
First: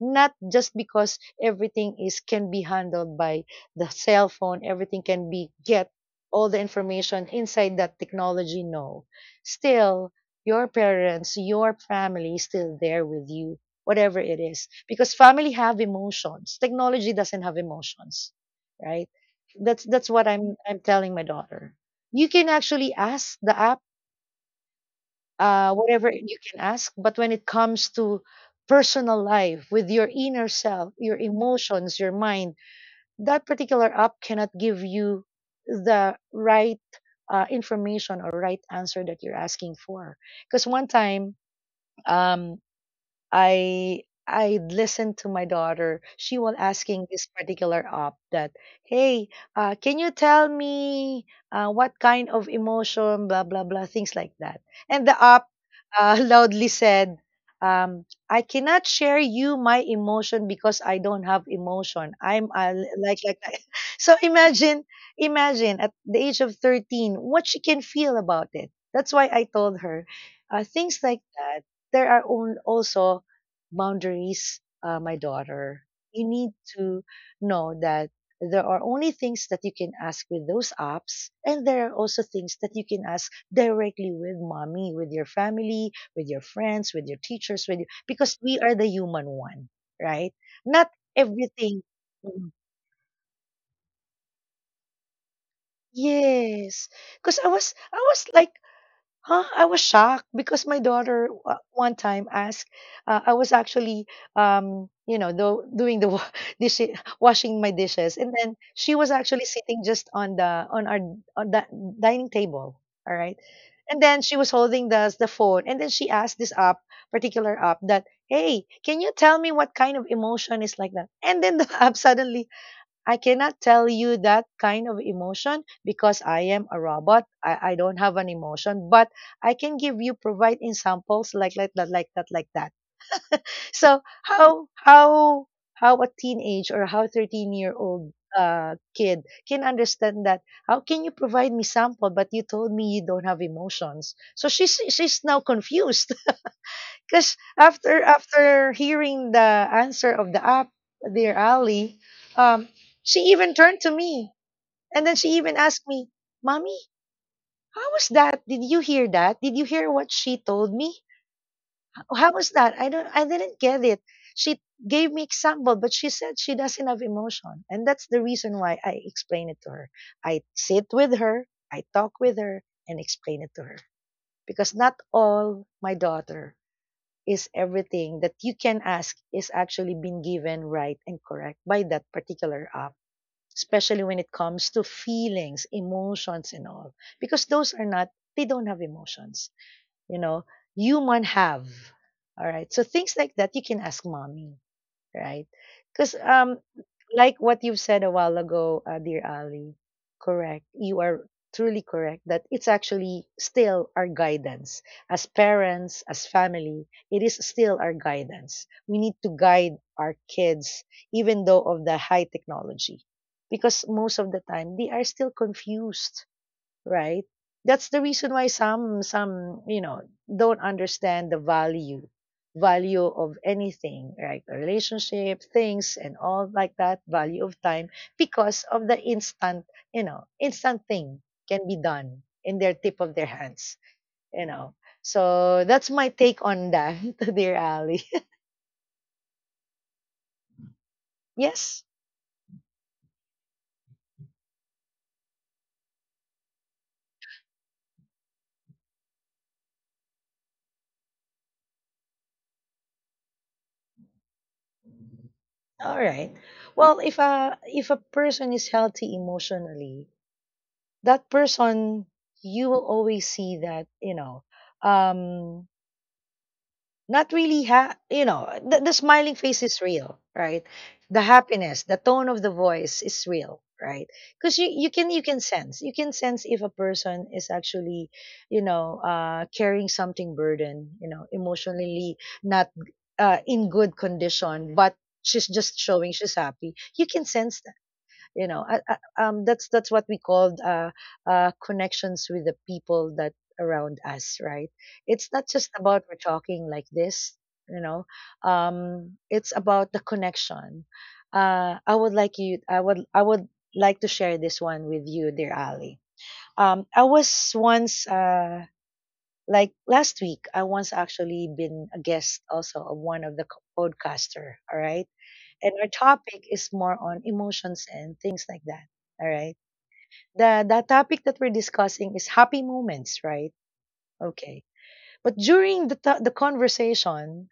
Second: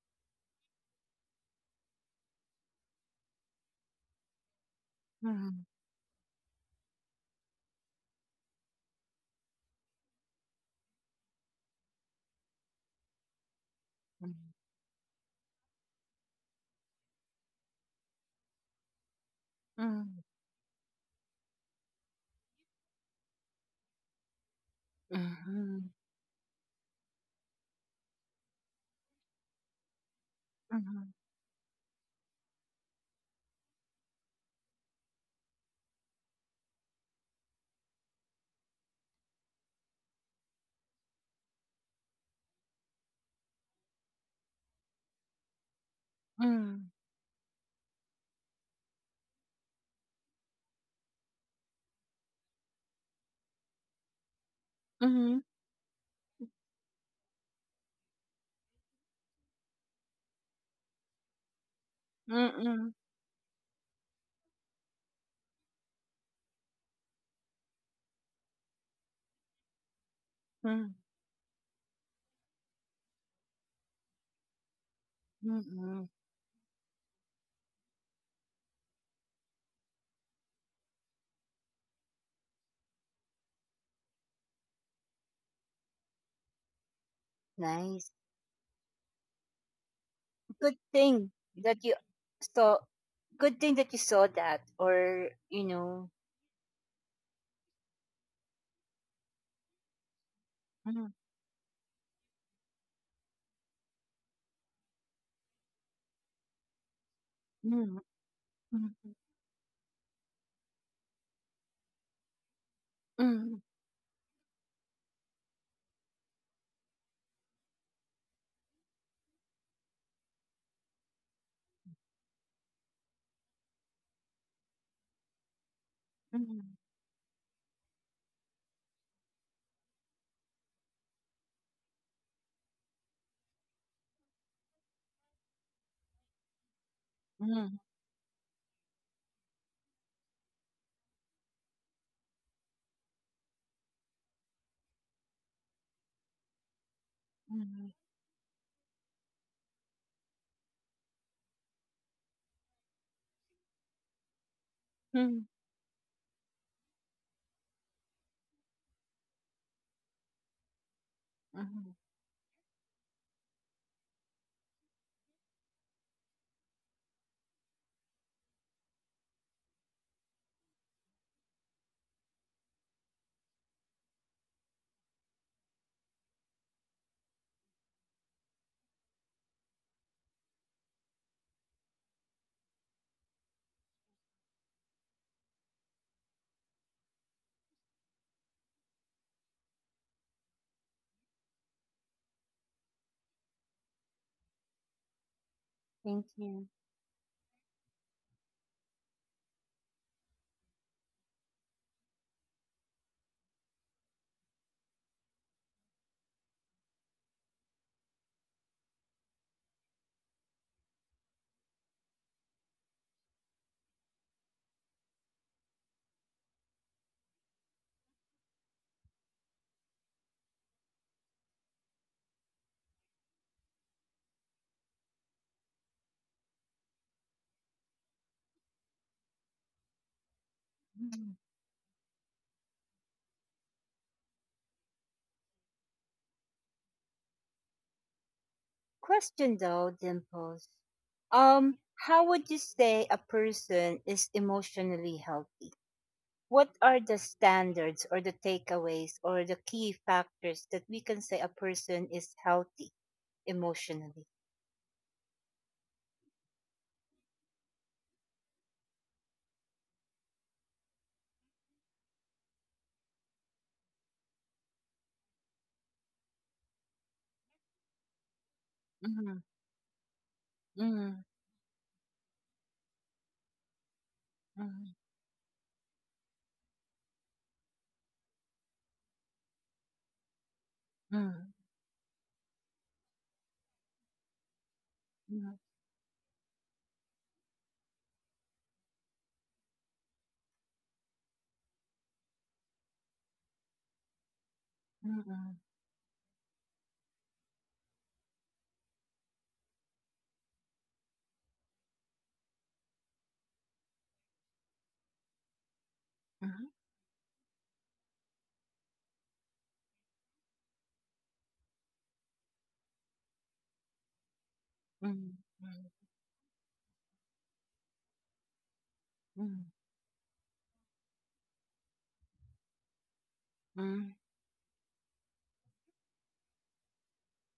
not just because everything is can be handled by the cell phone, everything can be mhm, get all the information inside that technology. No, still your parents, your family is still there with you, whatever mhm, it is, because family have emotions, technology doesn't have emotions, right? That's mhm, what I'm telling my daughter. You can actually ask the app, mhm, whatever you can ask. But when it comes to personal life with your inner self, mhm, your emotions, your mind, that particular app cannot give you the right information or right answer that you're asking for. Because one time, um, I listened to my daughter. She was asking this particular op that, hey, can you tell me what kind of emotion, blah blah blah, things like that. And the mhm, op (laughs) loudly said, I cannot share you my emotion because I don't have emotion. I'm mhm, like that. (laughs) So imagine, imagine at the age of 13, what she can feel about it. That's why I told her, things like that. There are also boundaries, my mhm, daughter, mhm. you need to know that there are only things that you can ask with those apps, and there are also things that you can ask directly with mommy, with your family, with your friends, with your teachers, with you, Nice. because we are the human one, right? Good Not thing everything. that you Mm. saw, that or you know. Yes, because I was like, huh? I was shocked because my Mhm, daughter one time asked. I was actually, doing the (laughs) dish, washing my mhm, dishes. And then mhm, she was actually sitting just on the dining table. All right, mhm, and then she was holding the phone, and then she asked this app, particular app, that hey, can you tell me what kind of emotion is like that? And then the (laughs) app suddenly I cannot tell you that kind of emotion because I am mhm, a robot. I don't have an emotion, but I can give you provide examples like that. So how how a teenage or how 13 year mhm, old kid can understand that? How can you provide me sample but you told me you don't have emotions? So she's now confused (laughs) because mhm, after hearing the answer of the app, dear Ali, um, she even turned to me and then she mhm, even asked me, Mommy, how was that? Did you hear that? Did you hear what she told me? mhm. Oh, how was that? I didn't get it. She gave me example, but she said she doesn't have emotion. And that's the reason why I explain it to her. I sit with her, I talk with her, and explain it to her. Because not all my daughter is everything that you can ask is actually been given right and correct by that particular especially when it comes to feelings, emotions, and all. Because those are not, they don't have emotions. You know, human have. All right. So things like that, you can ask mommy, right? Because Thank you. like what you said a while ago, dear Ali, correct. You are truly correct that it's actually still our guidance as parents, as family. It is still our guidance. We need to guide our kids, even though of the high technology, because most of the time they are still confused, right? That's the reason why some don't understand the value of anything, right? A relationship, things, and all like that. Value of time because of the instant, instant thing Mhm. can be done in their tip of their hands, you know. So that's my take on that, (laughs) dear Ali. Question though, Dimples. (laughs) um Yes. how would you say a person is emotionally healthy? What are the standards or the takeaways or the key factors that we can say a person is healthy emotionally? All right. Well, if a person is healthy emotionally, that person you will always see that um not really you know the smiling Mhm, face is real, right? mhm, The happiness, the tone of the voice is real, right? Because mhm, you can sense, you can sense if a person is actually, you know, carrying something burden, you know, mhm, emotionally, not in good condition, but she's mm, just showing she's happy. You can sense that, you know. That's what we called connections with the people that around us, right? It's not mm, just about we're talking like this, you know. It's about the connection. I would like to share this one with you, dear Ali. mm, I was once like last week, I once actually been a guest also of one of the podcaster, all right? mhm, And our topic is more on emotions and things like that. All right. mm, The topic that we're discussing is happy moments, right? mm, Okay. But during the the conversation,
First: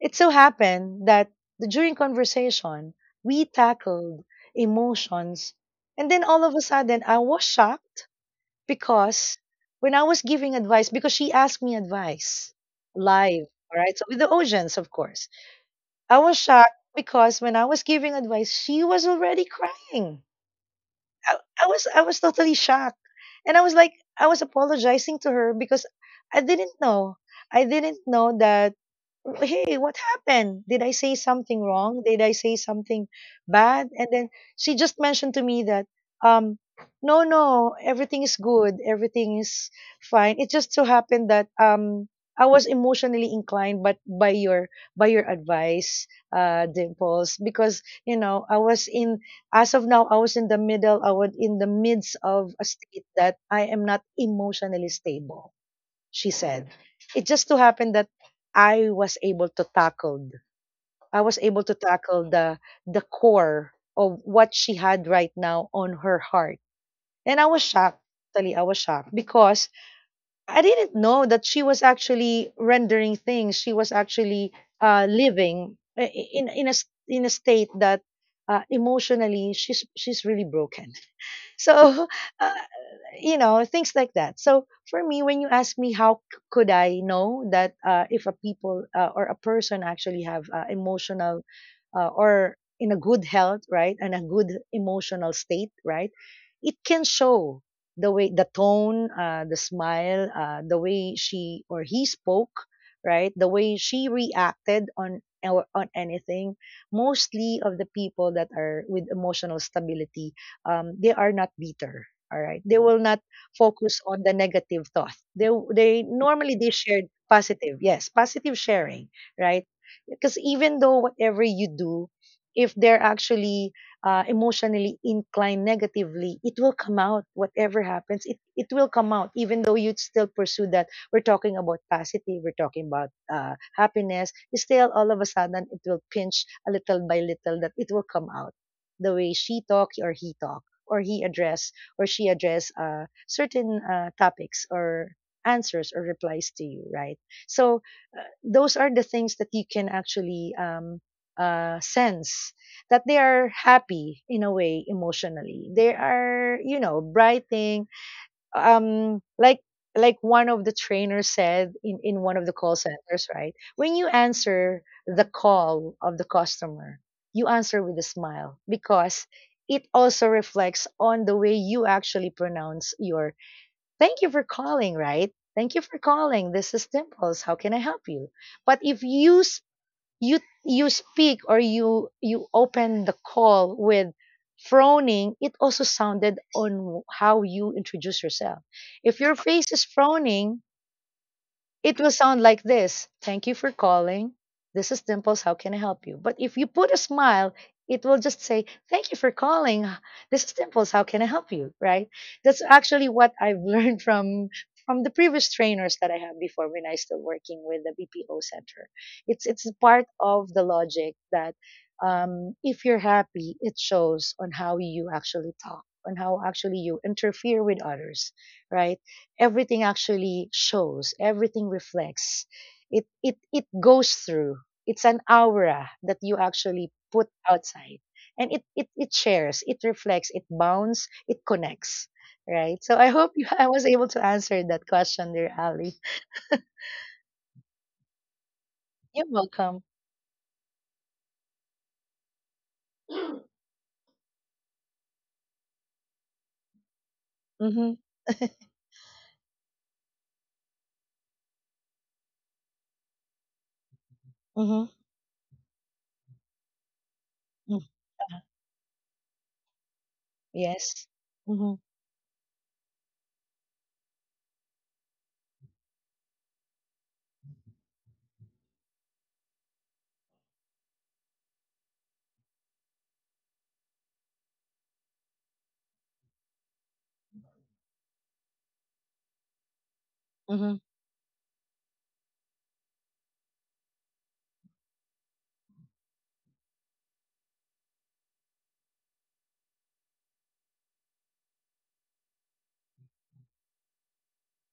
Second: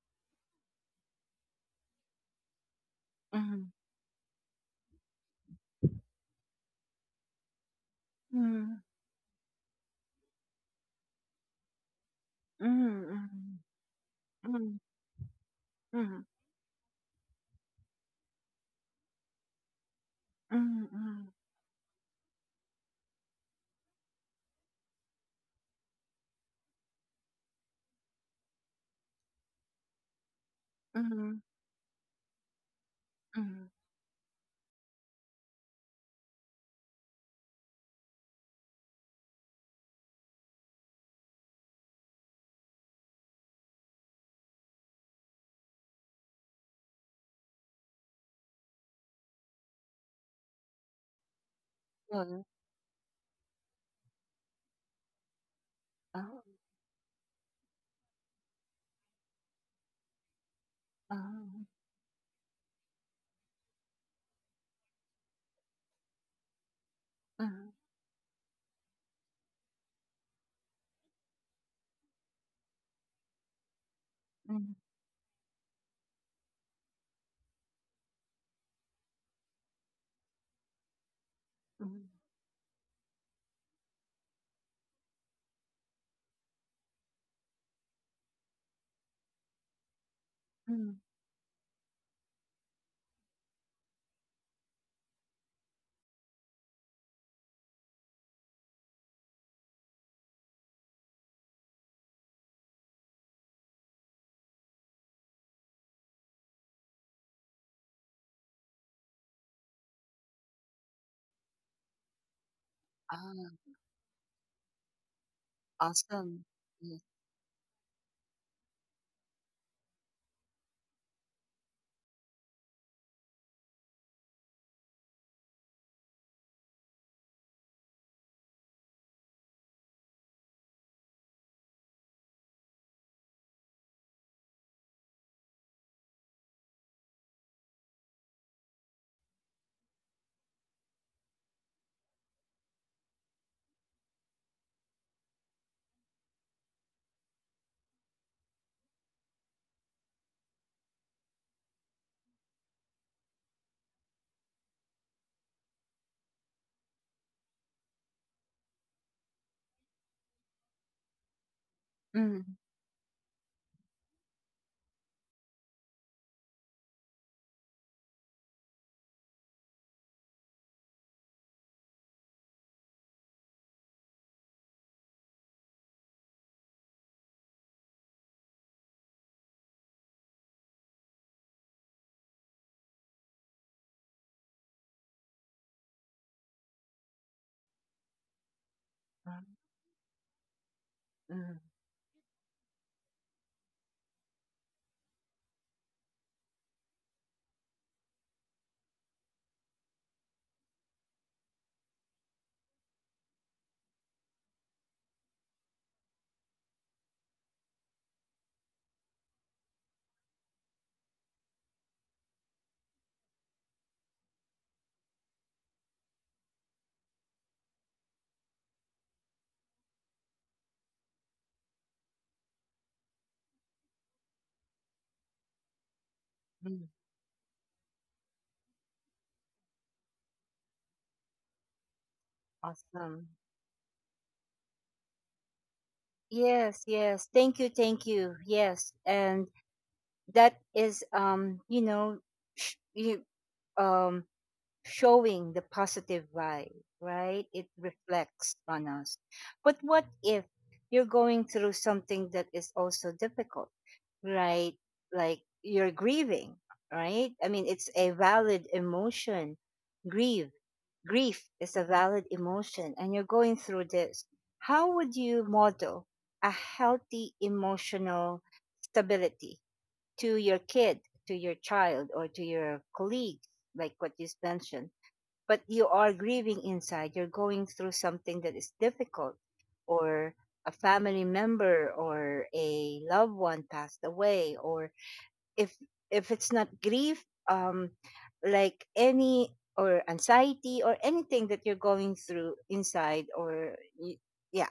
it so happened that during conversation, we mm, tackled emotions, and then all of a sudden I was shocked mm, because when I was giving advice, because she asked me advice live, mm, all right? So with the audience, mm, of course. mm, I mm, was shocked because when I was giving advice, she was already crying. mm, mm, mm, I, I was totally shocked. And I was like I was apologizing to her because I didn't know. I didn't know that hey, what happened? Did I say mm, something wrong? Did I say something mm. bad? And then she just mentioned to me that, um, no, no, everything is good. Everything is fine. It just so happened that, I was emotionally inclined, but by your advice, Dimples, because, you know, as of now, I was in the midst Good. of a state that I am not emotionally stable, she Oh, said. It just so happened that I was able to tackle oh, I was able mm, to tackle the core of what she had right now on her heart. And I was shocked. Actually, I was shocked because I didn't know that she was actually rendering things. She was actually mm, living in in a state that emotionally she's really broken. (laughs) mm, So uh, you know, things like that. So for me, when you ask me how could I know that, if a people, or a person actually have, mm. emotional, or in a good health, right, and a good emotional state, right, it can show the way, the tone, the smile, the way she or he spoke, right, the way she reacted on or on anything. Mostly of the people that are with emotional stability, they are not bitter. All right, they will not Ah, focus on the negative thought. They awesome. normally they Yes. shared positive, yes, positive sharing, right? Because even though whatever you do, if they're actually, emotionally inclined negatively, it will come out. Whatever happens, it will come out, even though you'd still pursue that we're talking about positive, we're talking about, happiness. You still all of a sudden it will pinch a little by little that it will come out the way she talk or he talk, or he address or she address, certain, topics or answers or replies to you, right? So those are the things that you can actually, sense, that they are happy in a way emotionally. They are, you know, brighting. Um, like like one of the trainers said in one of the Mm, call centers, right? When you answer the call of the customer, you answer with a smile because it also reflects on the way you actually pronounce your Thank you for calling, right? Thank you for calling. This is Dimples. How can I help you? But if you you speak or you open the call with frowning, it also sounded on how you introduce yourself. If your mm, face is frowning, mm, it will sound like this. Thank you for calling. This is Dimples. How can I help you? But if you put a smile, it will just say, Thank you for calling. This is Dimples. How can I help you? Right? That's actually what I've (laughs) learned from. From the previous trainers that I had before when I still working with the BPO center, it's part of the logic that, if you're happy, it shows on how you actually talk, on how actually you interfere with others, right? Everything actually shows, everything reflects, it goes through. It's an aura that you mm. actually put outside, and it shares, it reflects, it bounds, it connects, right? So I Awesome. hope (laughs) you, I was able to answer that question, dear Ali. Yes, yes. Thank you, thank you. Yes. You're And welcome. that is, you know, sh- you um showing the positive vibe, right? It Mm-hmm, reflects on us. But what if you're going through something that is also difficult, right? mm-hmm, Like you're grieving, right? I mean, it's a valid emotion. Grieve, yes, grief mm-hmm, is a valid emotion, and you're going through this. How would you model a healthy emotional stability to your kid, to your child, or to your colleagues, like what you mentioned? But you are grieving inside. You're going through something that is difficult, or a mm-hmm, family member or a loved one passed away, or if if it's not grief, um, like any or anxiety or anything that you're going through inside, or yeah,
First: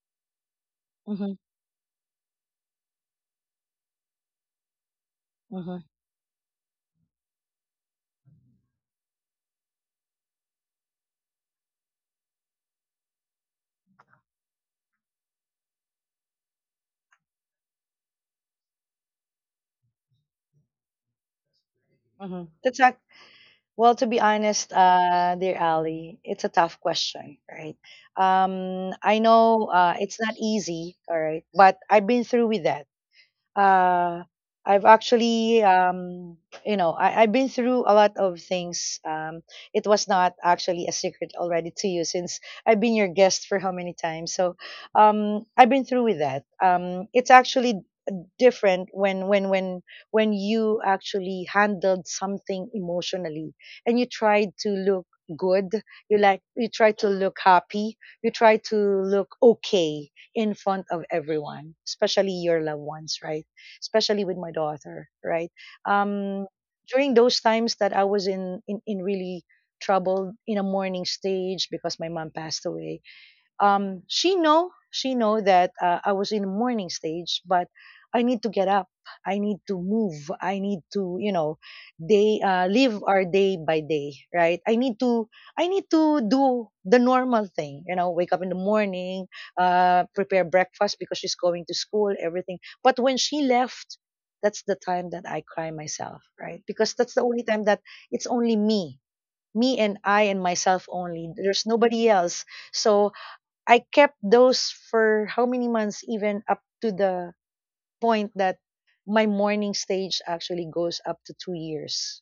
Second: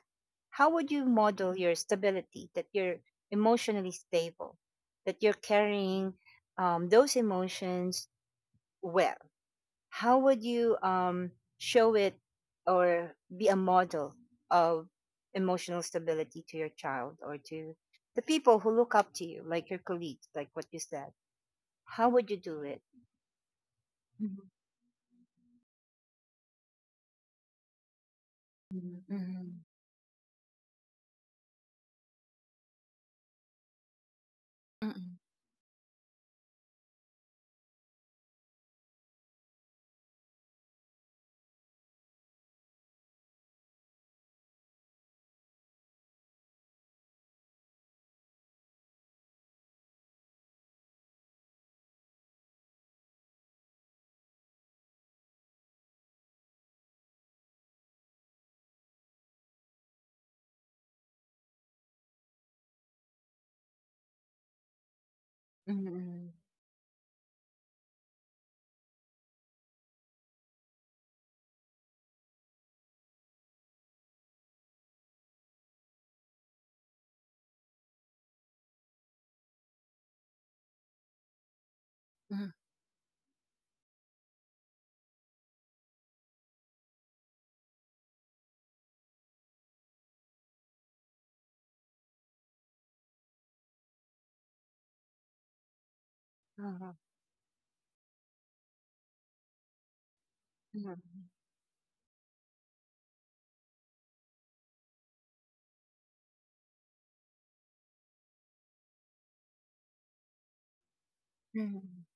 how would you mm-hmm, model your stability that you're emotionally stable, that you're mm-hmm. carrying those emotions well? How would you show it or be a model of emotional stability to your child or to the people who look up to you, like your colleagues, like what you said? How would you Mm-hmm. do it? Well, to be honest, dear Ali, it's a tough question, right? Mhm, I mhm, know it's not easy, all right, but I've been through with that. Uh, I've mhm, actually, you know, I've been through a lot of things. It was not actually a secret already to you since I've been your guest for how many times. So I've been through with that. It's actually different when you actually handled something emotionally, and you tried to look good. You like you try to look happy, you try to look okay in front of everyone, especially your loved ones, right? Especially with my daughter, right? mhm, mhm, um during those times that I was in in really trouble in a mourning stage because my mom passed away, she know that I was in the morning stage, but I need to get up. I need to move. I need to, you know, day live our day by day, right? I need to do the normal thing, you know, wake up in the morning, prepare breakfast because she's going to school, everything. But when she left. That's the time that I cry myself, right? Because that's the only time that it's only me, me and I and myself only. mhm, There's nobody else. So I kept those for how many months, even up to the point that my morning stage actually goes up to two mhm, years.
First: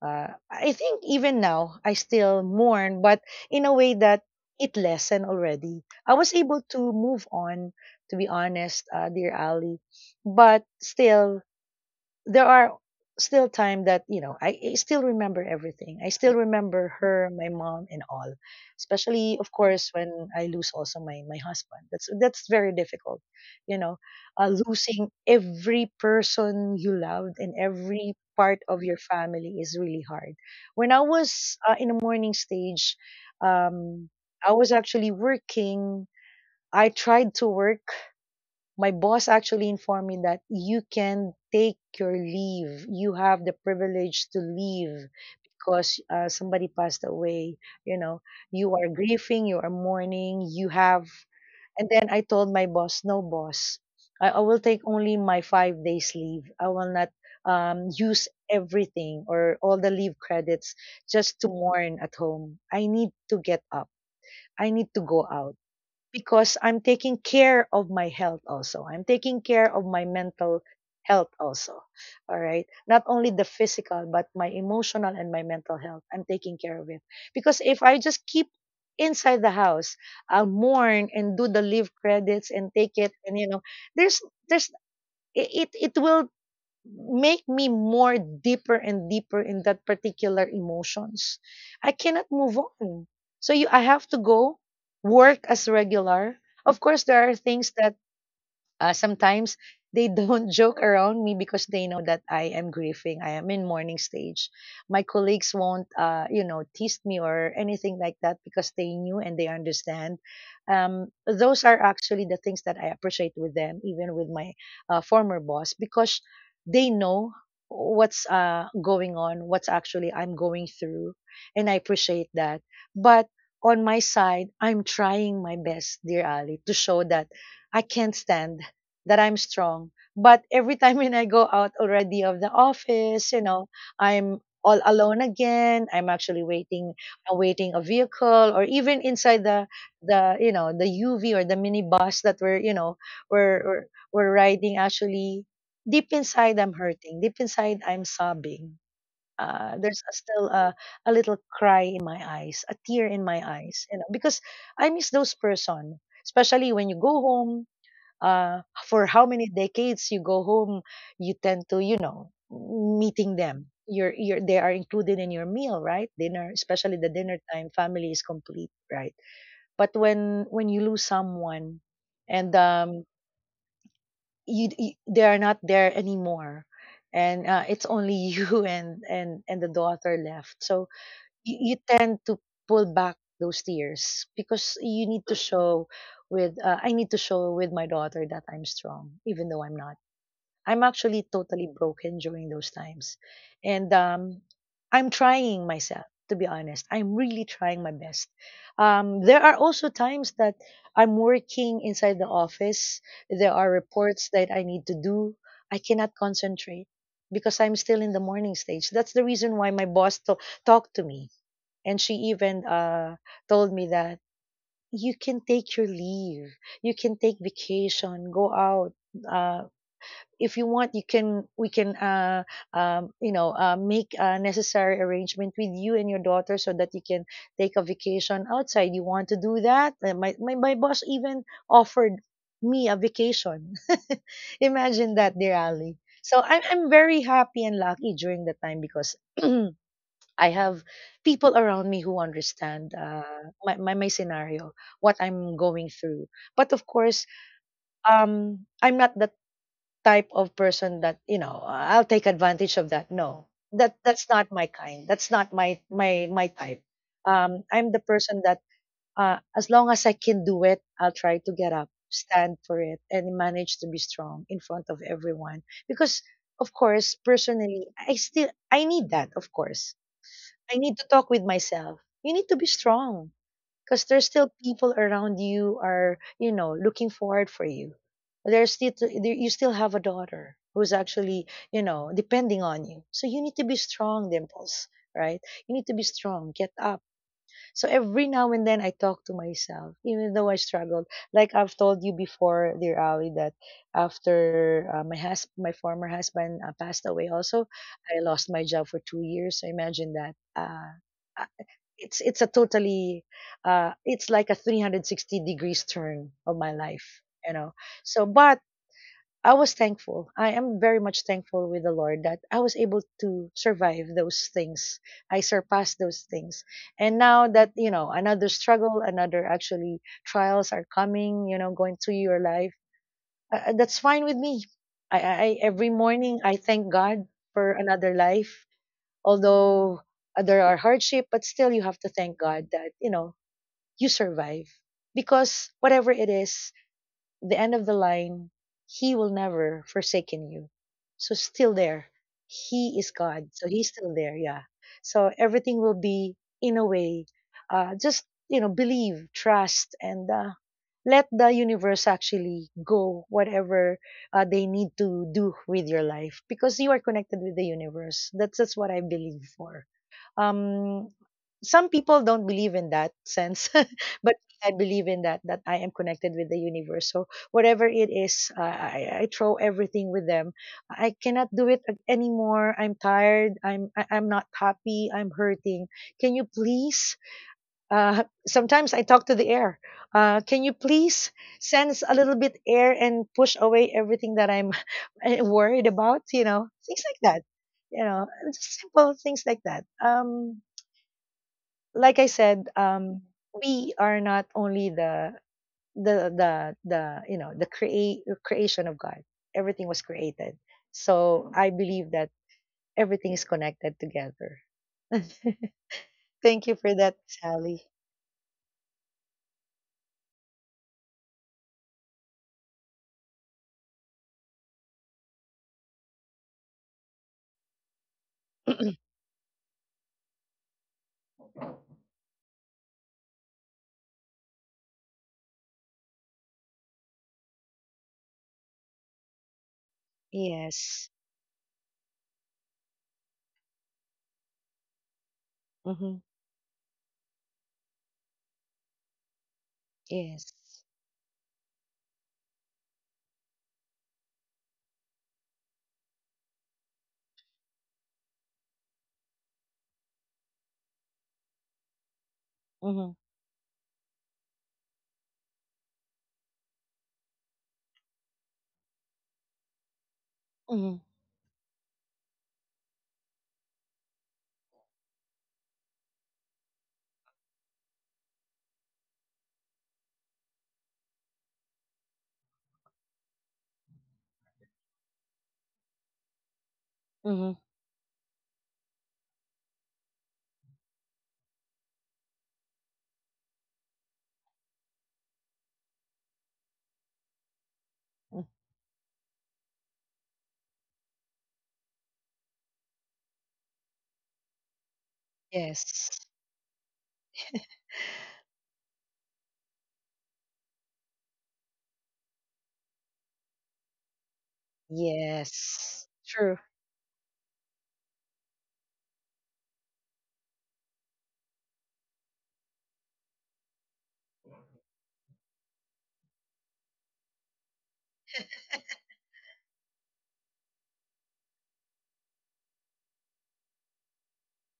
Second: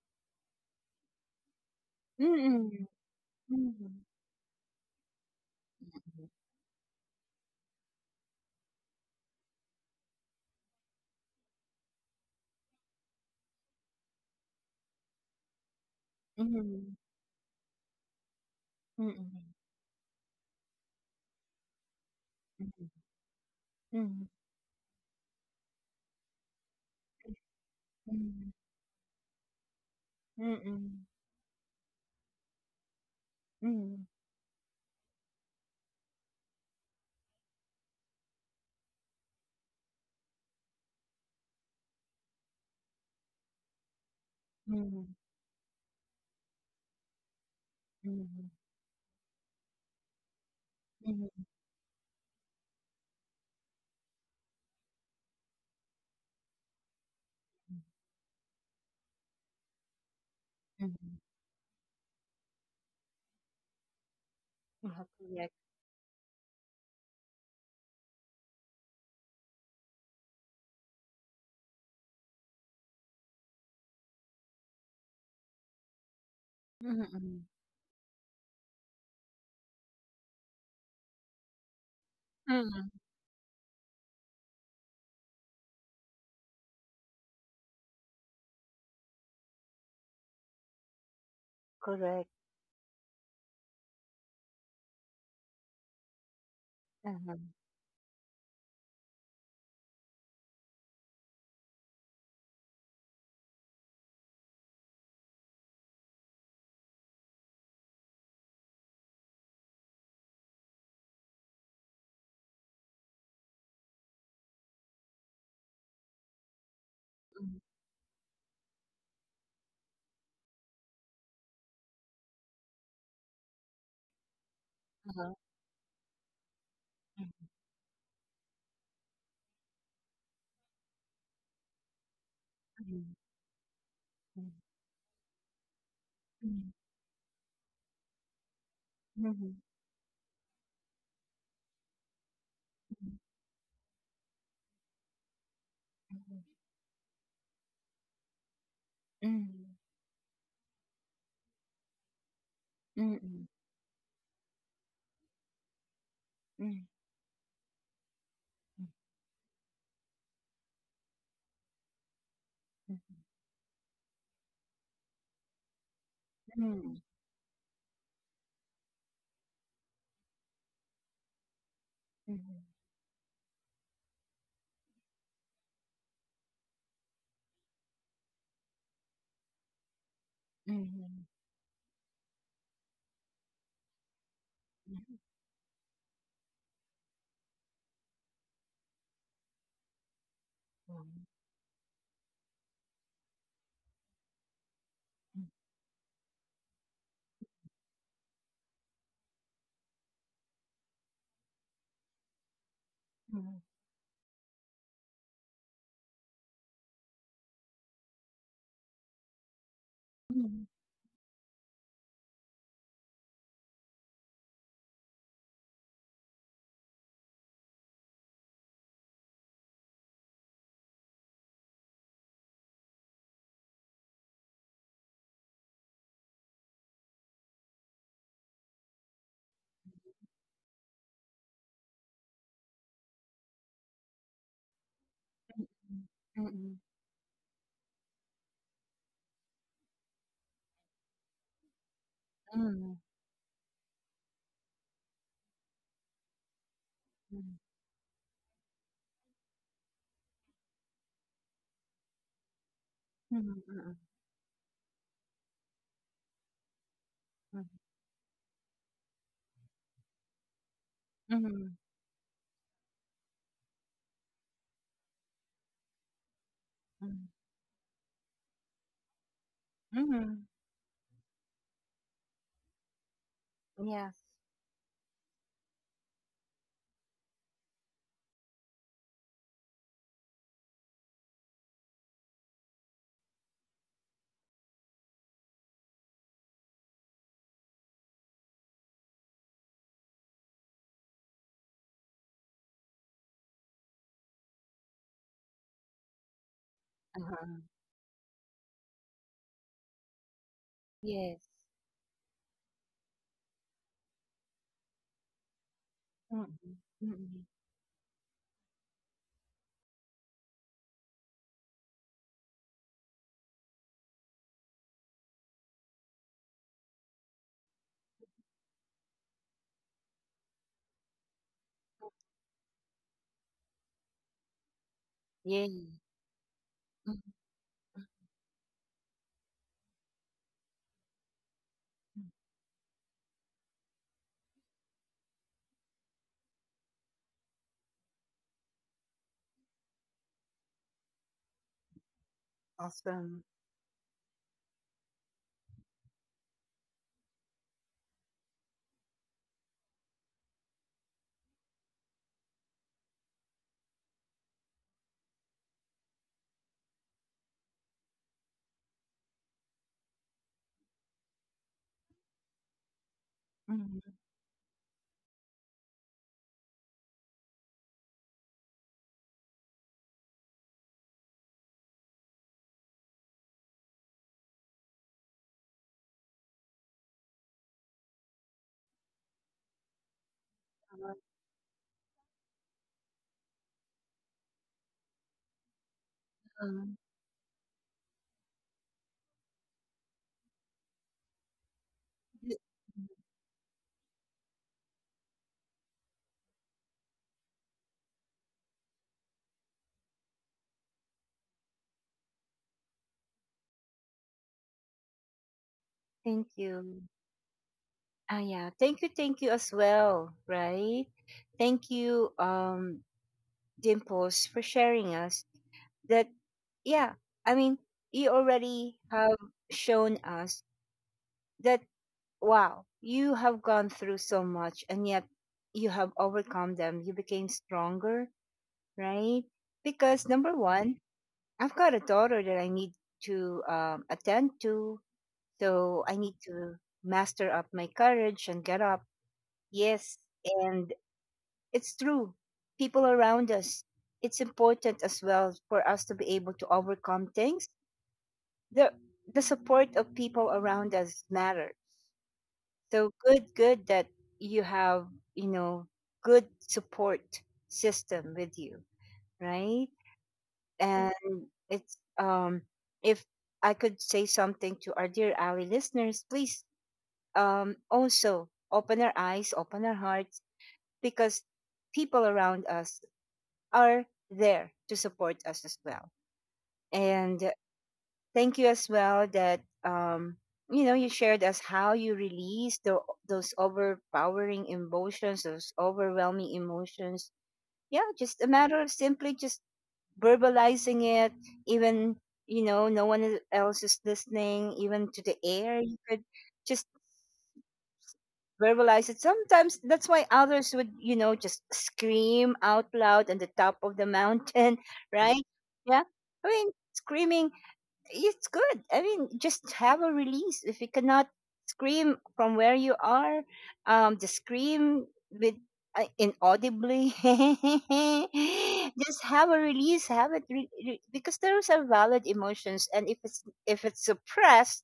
I think even now, I mhm, mhm, still mhm, mhm, mhm, mhm, mhm, mhm, mourn, but in a way that it lessened already. I was able to move on, to be honest, dear Ali. But still, there are still time that I still remember everything. I still remember her, my mom, and all, especially of course when I lose also my husband. That's very difficult, you know Losing every person you loved and every part of your family is really hard. When I mhm, was in the morning stage, mhm, um I was actually working. I tried to work. My boss actually informed me that you can take your leave. You have the privilege to leave mhm, because somebody passed away. You mhm, know, mhm. you are grieving, you are mourning, you have. And then I told my boss, no, boss, I will take only my 5 days leave. I will not use everything or all the leave credits Mhm. just to mourn at home. I need to get up. I need to Mhm. go out because I'm taking care of my health also. I'm taking care of my mental health also. All right. Not only the physical, but my emotional and my mental health. I'm taking care of it. Mm, Because if I just keep inside the house, I'll mourn and do the leave credits and mm, take it. And, you know, there's, there's, it will make me more deeper and deeper in that particular emotions. I cannot correct. move on. So you I have to go work as regular. Of course there are Uh-huh, things that sometimes they don't (laughs) joke around me because they know that I am grieving. I am in mourning stage. My colleagues won't, tease me or anything like that because they knew and they understand. Those are actually the things that I appreciate with them, even with my former boss, because they know mm, what's going on, what's actually I'm going through, and I appreciate that. But on my side, I'm uh-huh, trying my best, dear Ali, to show that mm, I can't stand, that I'm strong. But every time when I go out already of the mm, office, you know, I'm all alone again. I'm actually mm, waiting, awaiting a vehicle, or even mm, inside mhm, the the UV or the minibus that we're, mm, we're we're, we're riding. Actually, deep inside I'm hurting. Deep inside I'm sobbing. mhm, Still a little cry in my eyes, a tear in my mm, eyes, you know, because I miss those person, especially mm, when you go home, uh, for how many decades you go home, you tend to, you know, meeting them. They are included in your meal, right? Dinner, mm, especially mm, the dinner time, family is complete, right? But when you lose someone, and mm, you they are not there anymore, and it's only (laughs) you and the daughter left. mhm, So mhm, you tend to pull back those tears because mhm, you need to show with I need to show with my daughter that I'm strong even though I'm not. I'm actually totally broken during those times. And I'm trying myself to be honest. I'm really trying my best. There are also times that I'm working inside the office. There mhm, are reports that I need to do. I cannot concentrate because I'm still in the morning stage. That's the reason why my boss mhm, mhm, mhm, mhm, mhm, talked to me and she even told me that you can take your leave, you can take vacation, go out. Uh, if you want, you can. We can, make a necessary arrangement with you and your daughter so that you can take a vacation outside. You want to do that? My my boss even offered me a vacation. (laughs) Imagine that, dear Ali. So I'm mhm, I'm very happy and lucky during the time because (clears throat) I have people around me who mhm, understand mhm, my my scenario, what I'm going through. But of course, I'm not the type of person that I'll take advantage of that. No, that's not my kind. That's not my my type. I'm the person that as long as I can do it, I'll try to get mhm, up, stand for it, and manage to be strong in front of everyone because. Of course, mhm, personally, I still I need that, of course mhm. I need to talk with myself. You need to be strong because Yes. there's still people around you are, you know, looking forward for you. There's still there, you still have a daughter who's actually, you know, depending on you. So you need to be strong, Dimples, right? You need to be strong. Get up. So every now and then I talk to myself, even though I struggled. Like I've told you before, dear Ali, that after my my former husband passed away, Uh-huh. also I lost my job for 2 years. So imagine that. Yes. uh, it's a totally, it's like a 360 degrees turn Mm, of my life, mm, you know. So, but I was thankful. I am very much thankful with the Lord that I was able to survive those things. I surpassed those things. And now that, you know, another struggle, another actually trials are coming, you know, going through your life, that's fine with me. Yeah. Every morning I thank Mm, God for another life. Although there are hardship, but still you have to thank God that, you know, you survive because whatever it is, the end of the line, He will never forsaken you. So still there. He is awesome. God. So He's still there. Yeah. So everything will be in a way. Just you know, believe, trust, and let the universe actually go whatever they need to do with your life because you are connected with the universe. That's what I believe for um some people don't believe in that sense Mm, (laughs) but I believe in that, that I am connected with the universe. So whatever it is, I throw everything with them. I cannot do it anymore. I'm tired. I'm not happy, I'm hurting. Can you please, sometimes I talk to the air, can you please sense a little bit air and push away everything that I'm (laughs) worried about, you know, uh things like that, you know just simple things like that. Like I said, we are not only the the create creation of God. Everything was created, so I believe that everything is connected together. (laughs) thank Thank you for you. that, Sally. Ah, yeah. Thank you. Thank you as well. Right. Thank you, Dimples, for sharing us that. Yeah. I mean, you already have shown us that. Wow, you have gone through so much, and yet you have overcome them. You became stronger, right? Because number one, Yes. I've got a daughter that I need to, attend to, so I Mm-hmm. need to master up my courage and get up. Yes, Yes. and it's true. People around us. It's important as well for us to be able to overcome things. The the support of people around us matter. So Mm-hmm. good, good that you have, you know, good support system with you, right? Mm-hmm. And it's, if I could say something to our dear Ali listeners, please also open our eyes, open our hearts because people around us are there to support us as well. And Mm-hmm. thank you as well that, you know, you shared us how you release the, those overpowering emotions, those overwhelming emotions. Yeah, just Mm-hmm. a matter of simply just verbalizing it, even, you know, no one else is listening, even to the air. You Yes. could just verbalize it. Sometimes that's why others would, you know, just scream out loud on the top of the mountain, (laughs) right? Yeah. Yes. I True. mean, screaming, it's good. I mean, just have a release. If you cannot scream from where you are, just scream with inaudibly. (laughs) Just have a release. Have it because those are valid emotions, and if it's, suppressed,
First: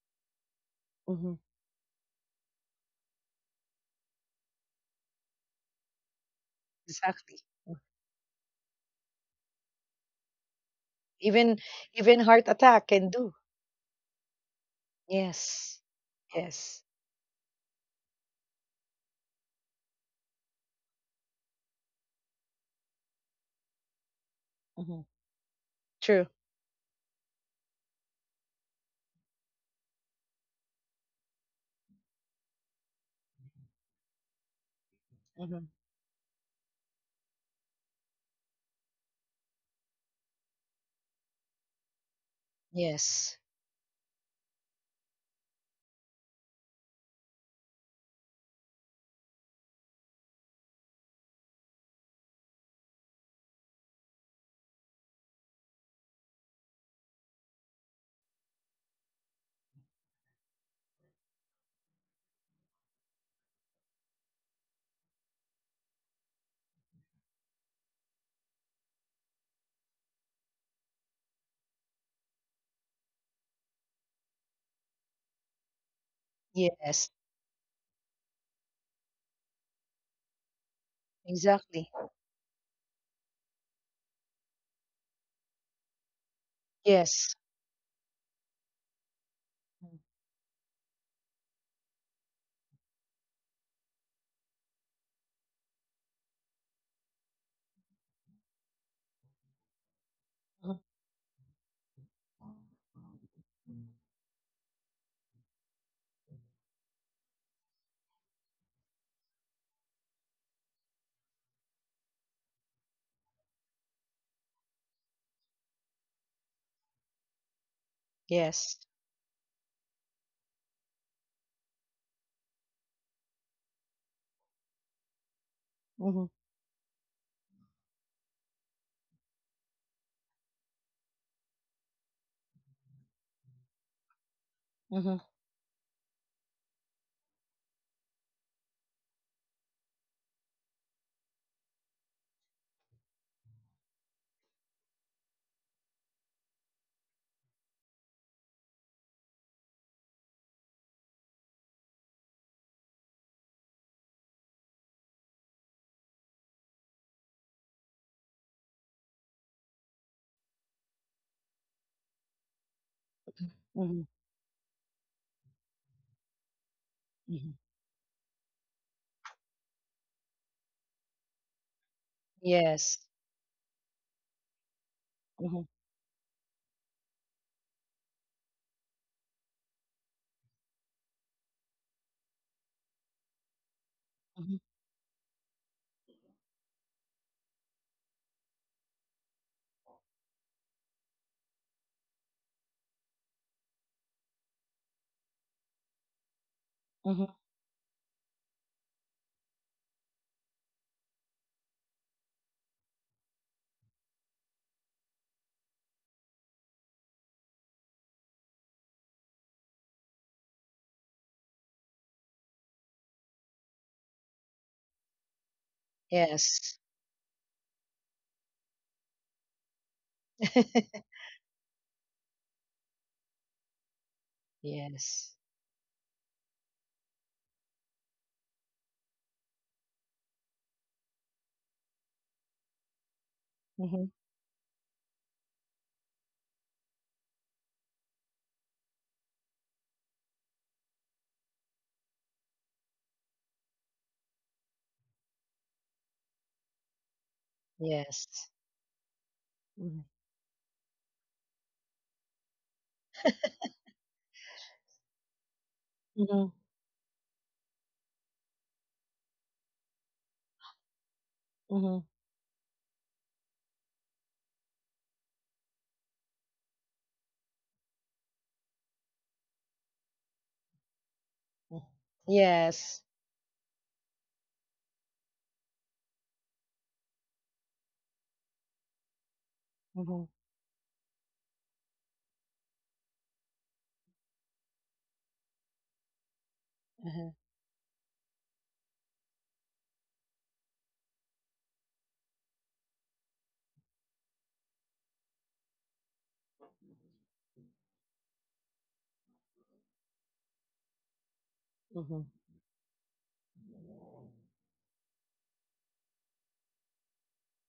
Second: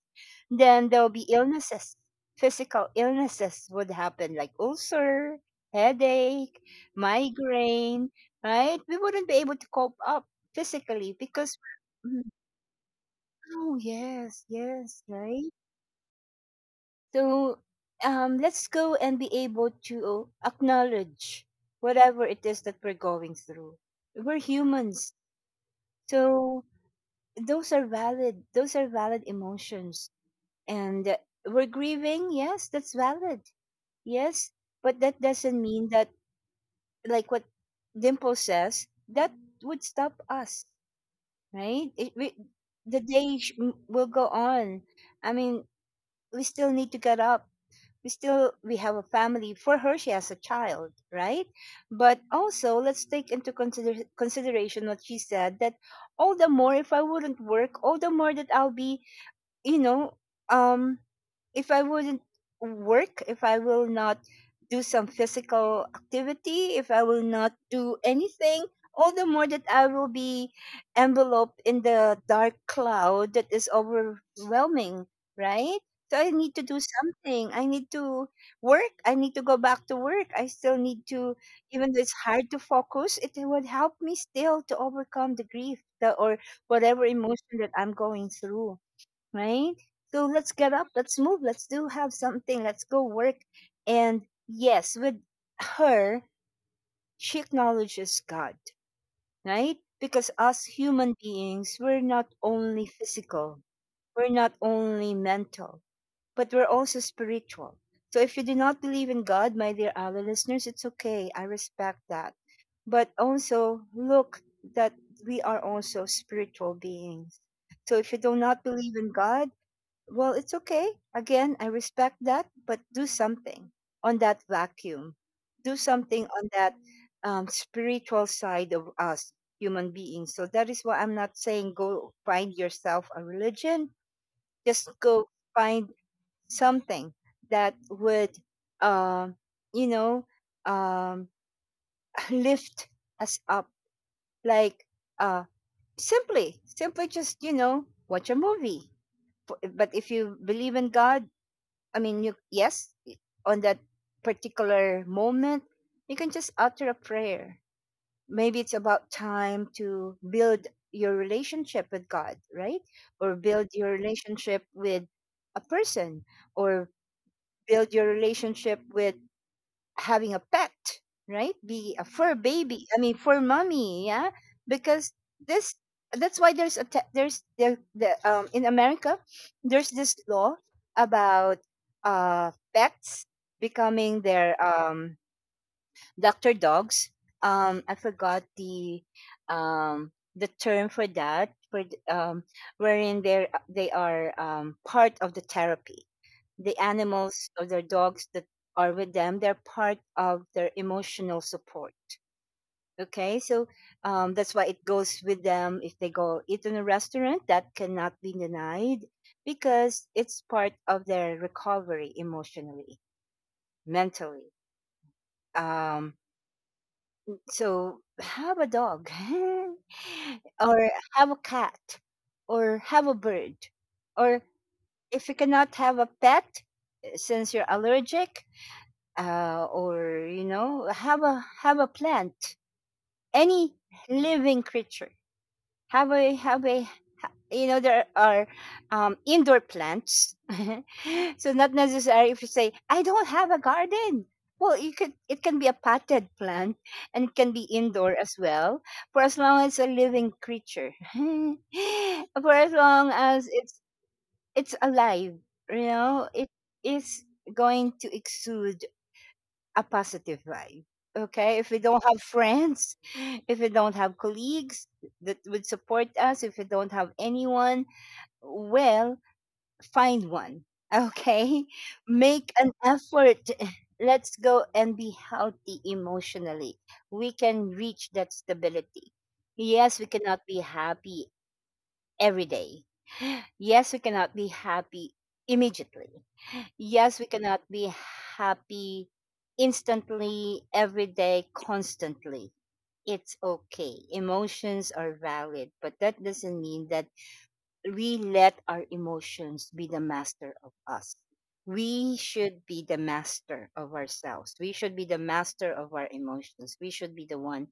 then there will be Mm-hmm. illnesses. Physical illnesses would happen, like ulcer, headache, Exactly. Mm. migraine. Right? We wouldn't be able to cope up physically because. Even Mm-hmm. heart attack can do. Oh, yes, yes, right? Yes. Yes. So, let's go and be able to acknowledge whatever it is that we're going through. We're Mm-hmm. humans. True. So those are valid. Those are valid emotions. And, we're grieving. Yes, that's valid. Yes. But that doesn't Mhm. mean that, like what Dimple says, that would stop us, right? The Yes. Will go on. I mean, we still need to get up. We have a family for her, she has a child, right? But also let's take into consideration what she said, that all the more if I wouldn't work, all the more that I'll be, you know, um, if I wouldn't work, if I will not do some physical activity, if I will not do anything, all the more that I will be enveloped in the dark cloud that is overwhelming, right? So I need to do Yes. something. I need to work. I need to go back to work. I still need to, Exactly. even though it's hard to focus, it would help me still to overcome the grief, or whatever Yes. emotion that I'm going through, right? So let's get up, let's move, let's do have something, let's go work. And yes, with her, she acknowledges God, right? Because us Mm-hmm. human beings, we're not only physical, we're not only mental, but we're also spiritual. So if you do not believe in God, my dear other listeners, it's okay. I respect that. But also look that we are also spiritual beings. So if you do not Yes. believe in God, well, it's okay. Again, I respect that, but do something on that vacuum. Do Mm-hmm. something on that, spiritual side of us human beings. So that is why I'm not saying go find yourself a religion. Just Mm-hmm. go find something that would, um, you know, um, (laughs) lift us up. Like, uh, simply, simply just, you know, watch a movie. But if you believe in God, I mean, you, yes, on that particular moment, you can just utter a prayer. Maybe it's about time to build your relationship with God, right? Or build your Mm-hmm. relationship with a person, or Mm-hmm. build your relationship with having a pet, right? Be a fur baby. Yes. I mean, fur mommy, yeah. Because Mm-hmm. this, that's why there's a there's the in America, there's this law about pets becoming their Mm-hmm. Doctor dogs. I forgot um the term for that for wherein they are part of the therapy, the Mm-hmm. animals or their dogs that are with them, they're part of their emotional support. Okay, so that's why it goes with them. If they go eat in a restaurant, that cannot be denied because it's part of their recovery emotionally, mentally, um, Yes. so have a dog (laughs) or (laughs) have a cat or have a bird, or if you Yes. cannot have a pet, since you're allergic, or you know have a plant, any Mm-hmm. living creature. Have a you know, there are indoor plants. (laughs) So not necessary. If you say I don't have a garden, well, you could, it can be a potted plant and it can be indoor as Yes. well, for as long as it's a Mm-hmm. living creature. (laughs) For as long as it's alive, you know, it Mm-hmm. is going to exude a positive vibe. Okay. If we don't have friends, if we don't have colleagues that would support us, if we don't have anyone, well, find one. (laughs) Okay. Mm-hmm. Make an Yes. effort. (laughs) Let's go and be healthy emotionally. We can reach that stability. Yes, we Mm-hmm. cannot be happy every day. (sighs) Yes, we cannot be happy immediately. Yes, we Uh-huh. cannot be happy instantly, every day, constantly. It's okay. Emotions are valid, but that doesn't mean that we let our emotions be the master of us. We Mm-hmm. should be the master of ourselves. We should be the master of our emotions. We should be the one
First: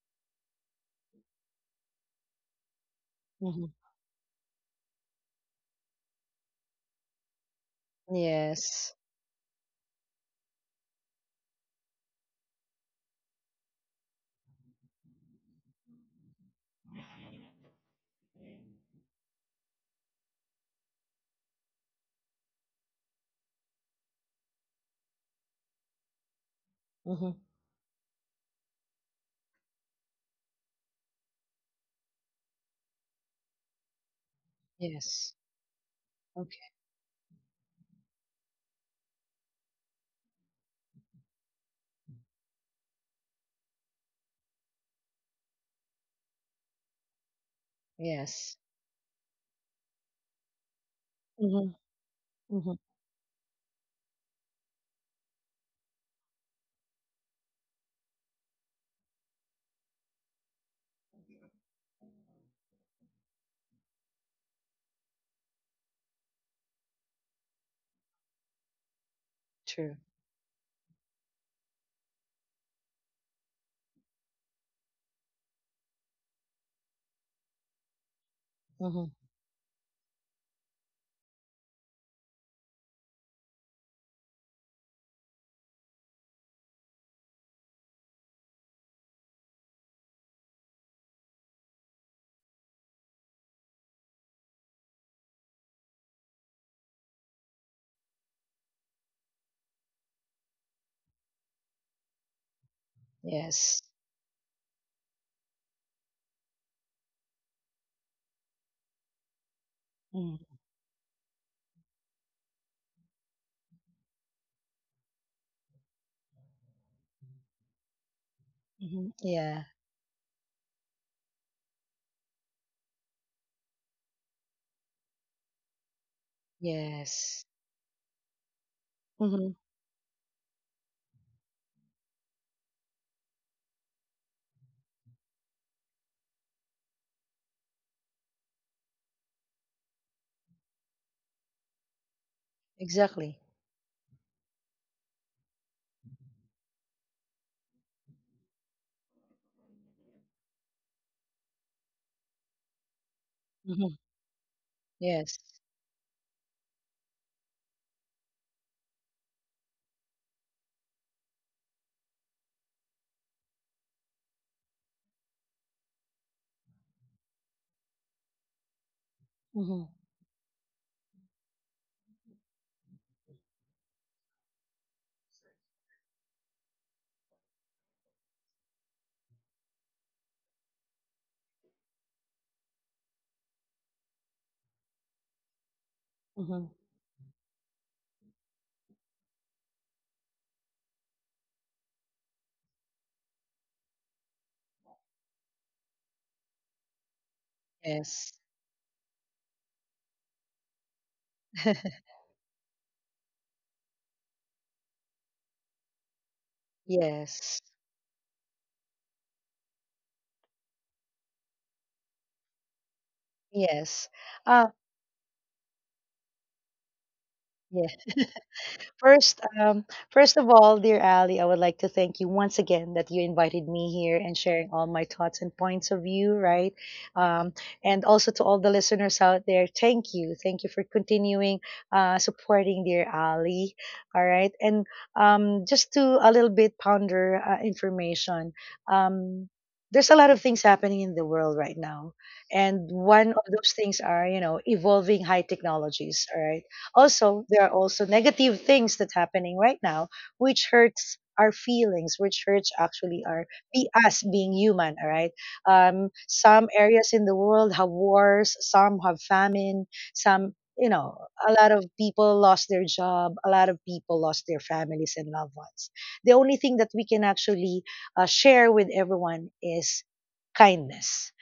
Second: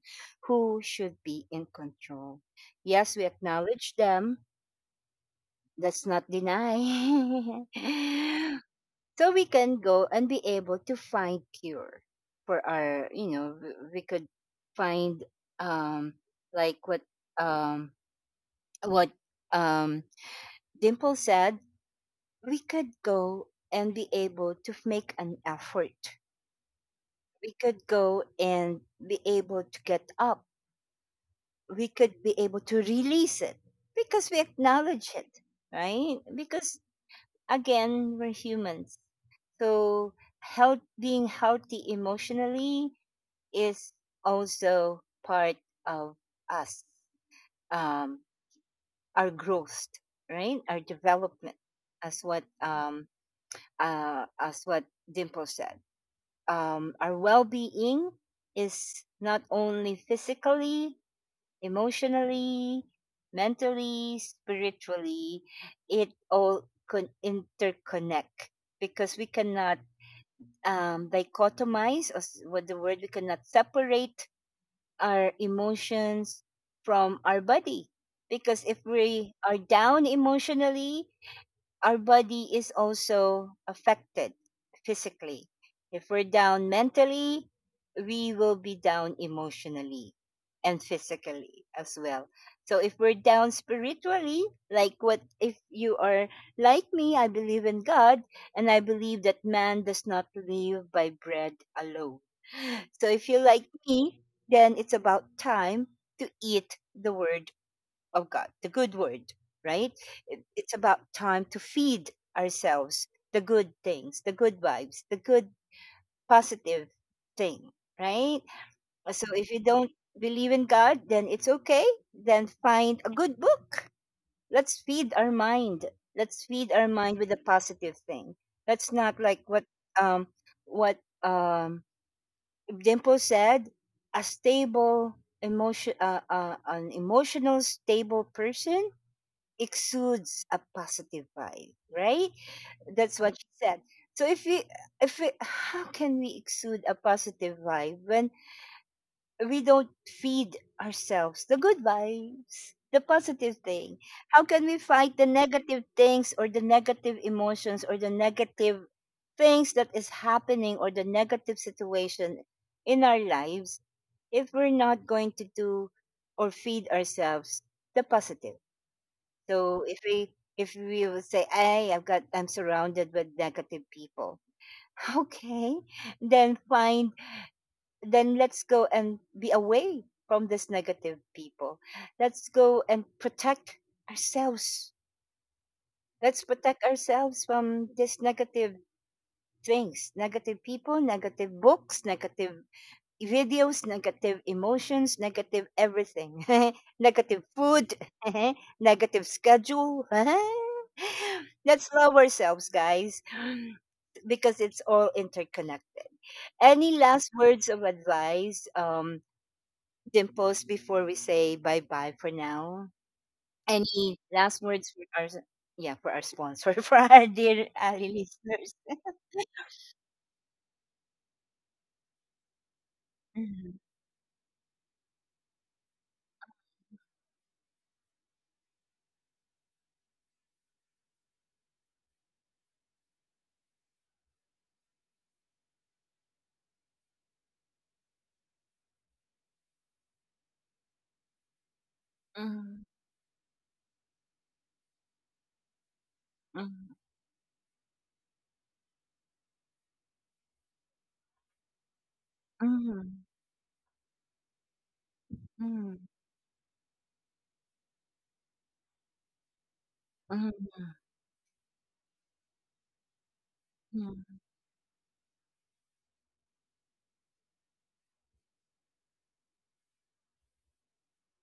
who should be in control. Yes, we Mm-hmm. acknowledge them. Let's not deny. (laughs) Yes. So we can go and be able to find cure for our, you know, we could find um like um what um Dimple said. We could go and be able to make an effort, Mm-hmm. we could go and be able to get up, we could be able to release it because we acknowledge Yes. it, right? Okay. Because again, we're humans, so health, being healthy emotionally, is also part of us, um, Yes. our growth, right? Our development, Mm-hmm. as what, Mm-hmm. As what Dimple said. Our well-being is not only physically, emotionally, mentally, spiritually. It all can interconnect because we cannot, True. Dichotomize, or what the word, we cannot separate our emotions from our body, because if Mm-hmm. we are down emotionally, our body is also affected physically. If we're down mentally, we will be down emotionally and physically as well. So if we're down spiritually, like what if you are like me, I believe in God and I believe that man does not live by bread alone. So if you're like Yes. me, then it's about time to eat the word of God, the good word, right? It's about time to feed ourselves the good things, the good vibes, the good positive thing, right? Mm-hmm. So if you Yeah. don't believe in God, then it's okay. Then find a good book. Let's feed our mind. Let's feed our mind with a Yes. positive thing. Let's not, like Mm-hmm. what um what um Dimple said, a stable emotion, an emotional stable person exudes a positive vibe, right? That's Exactly. what she said. So if we, how can we exude a positive vibe when we don't feed ourselves the good vibes, the positive Hmm. thing? How can we fight the Yes. negative things, or the negative emotions, or the negative things that is happening, or the negative situation in our lives, if we're not going to do or feed ourselves the positive? So Hmm. If we will say, "Hey, I'm surrounded with negative people." (laughs) Okay, then find, then let's go and be away from this negative people. Let's go and protect ourselves. Let's Hmm. protect ourselves from these negative things, negative people, negative books, negative videos, negative emotions, negative everything, (laughs) negative food, Yes. (laughs) negative schedule. (laughs) Let's (laughs) love ourselves, guys, (gasps) because it's all interconnected. Any last Yes. words of advice, Dimples, before we say bye bye for now? Yes. Any last Uh, words for our, yeah, for our sponsor (laughs) for our dear Ali yeah. listeners? (laughs) (laughs) First, first of all, dear Ali, I would like to thank you once again that you invited Mhm, me here and sharing all my thoughts and points of view, right? Um, and also to all the listeners out there, thank you for continuing supporting dear Ali. All right, and just to a little bit ponder information. Um, there's a lot of things happening in the world right now, mhm, and one of those things are, you know, evolving high technologies. All right, also, there are also negative things that happening right now, which hurts our feelings, which hurts actually mhm, our be us being human. All right. mhm, Some areas in the world have wars. Some have famine. mhm, Some, you know, a lot of people lost their job. A lot of people mhm, lost their families and loved ones. The only thing that we can actually share with everyone is kindness,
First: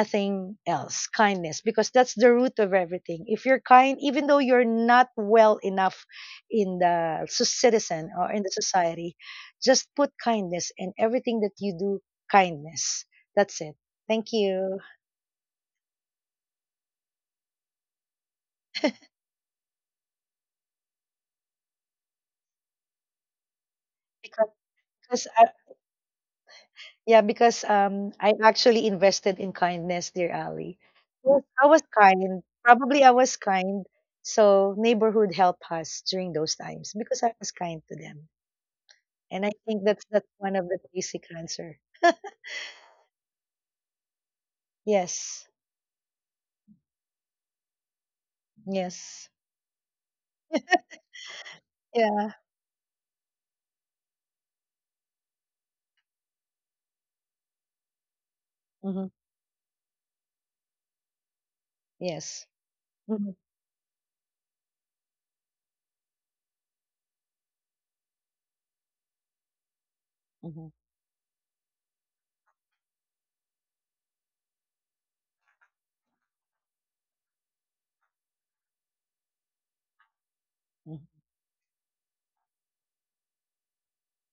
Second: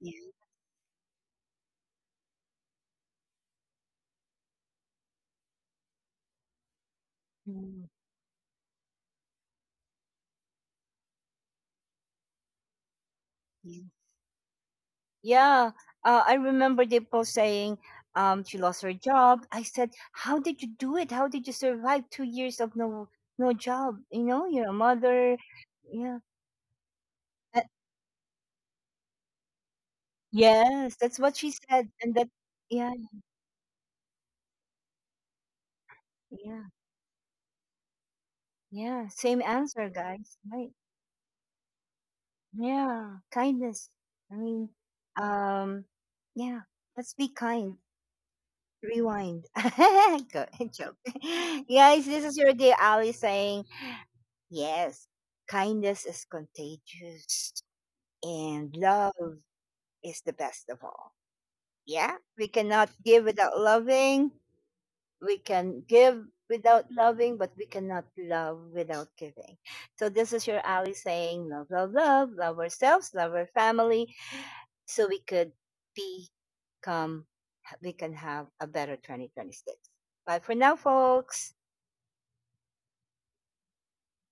mhm. else. Kindness, because that's the root of everything. If you're kind, even though you're not well enough in the Mm, citizen or in the society, just put kindness and everything that you do, kindness. That's it. yeah. Thank you. Yeah, I remember the post saying, she lost her job. I said, "How did you do it? How did you survive 2 years of no job? You know, Because, you're a because mother." I, Yeah, yeah, because that- I actually invested in kindness, dear Ali. yes, that's what I she I was said, and that, kind. yeah, Probably I was kind. So neighborhood helped us during those yeah, times because I was kind to them. yeah. And Same I think answer, that's guys, one of right? the basic answer. Yeah, kindness. I mean, Yes. um, yeah. Let's be kind. Yes. Rewind. (laughs) Go (laughs) joke. (laughs) Guys, this Yeah. is your day, Ali saying. Yes, kindness is contagious and Hmm. love is the best of all. Yeah, Yes. we cannot give Hmm. without loving. We can give without loving, but we cannot love without giving. So, this is your Ali saying, love, love, love, love ourselves, love our family, so we could become, we can have a better 2026. Bye for now, Hmm. folks.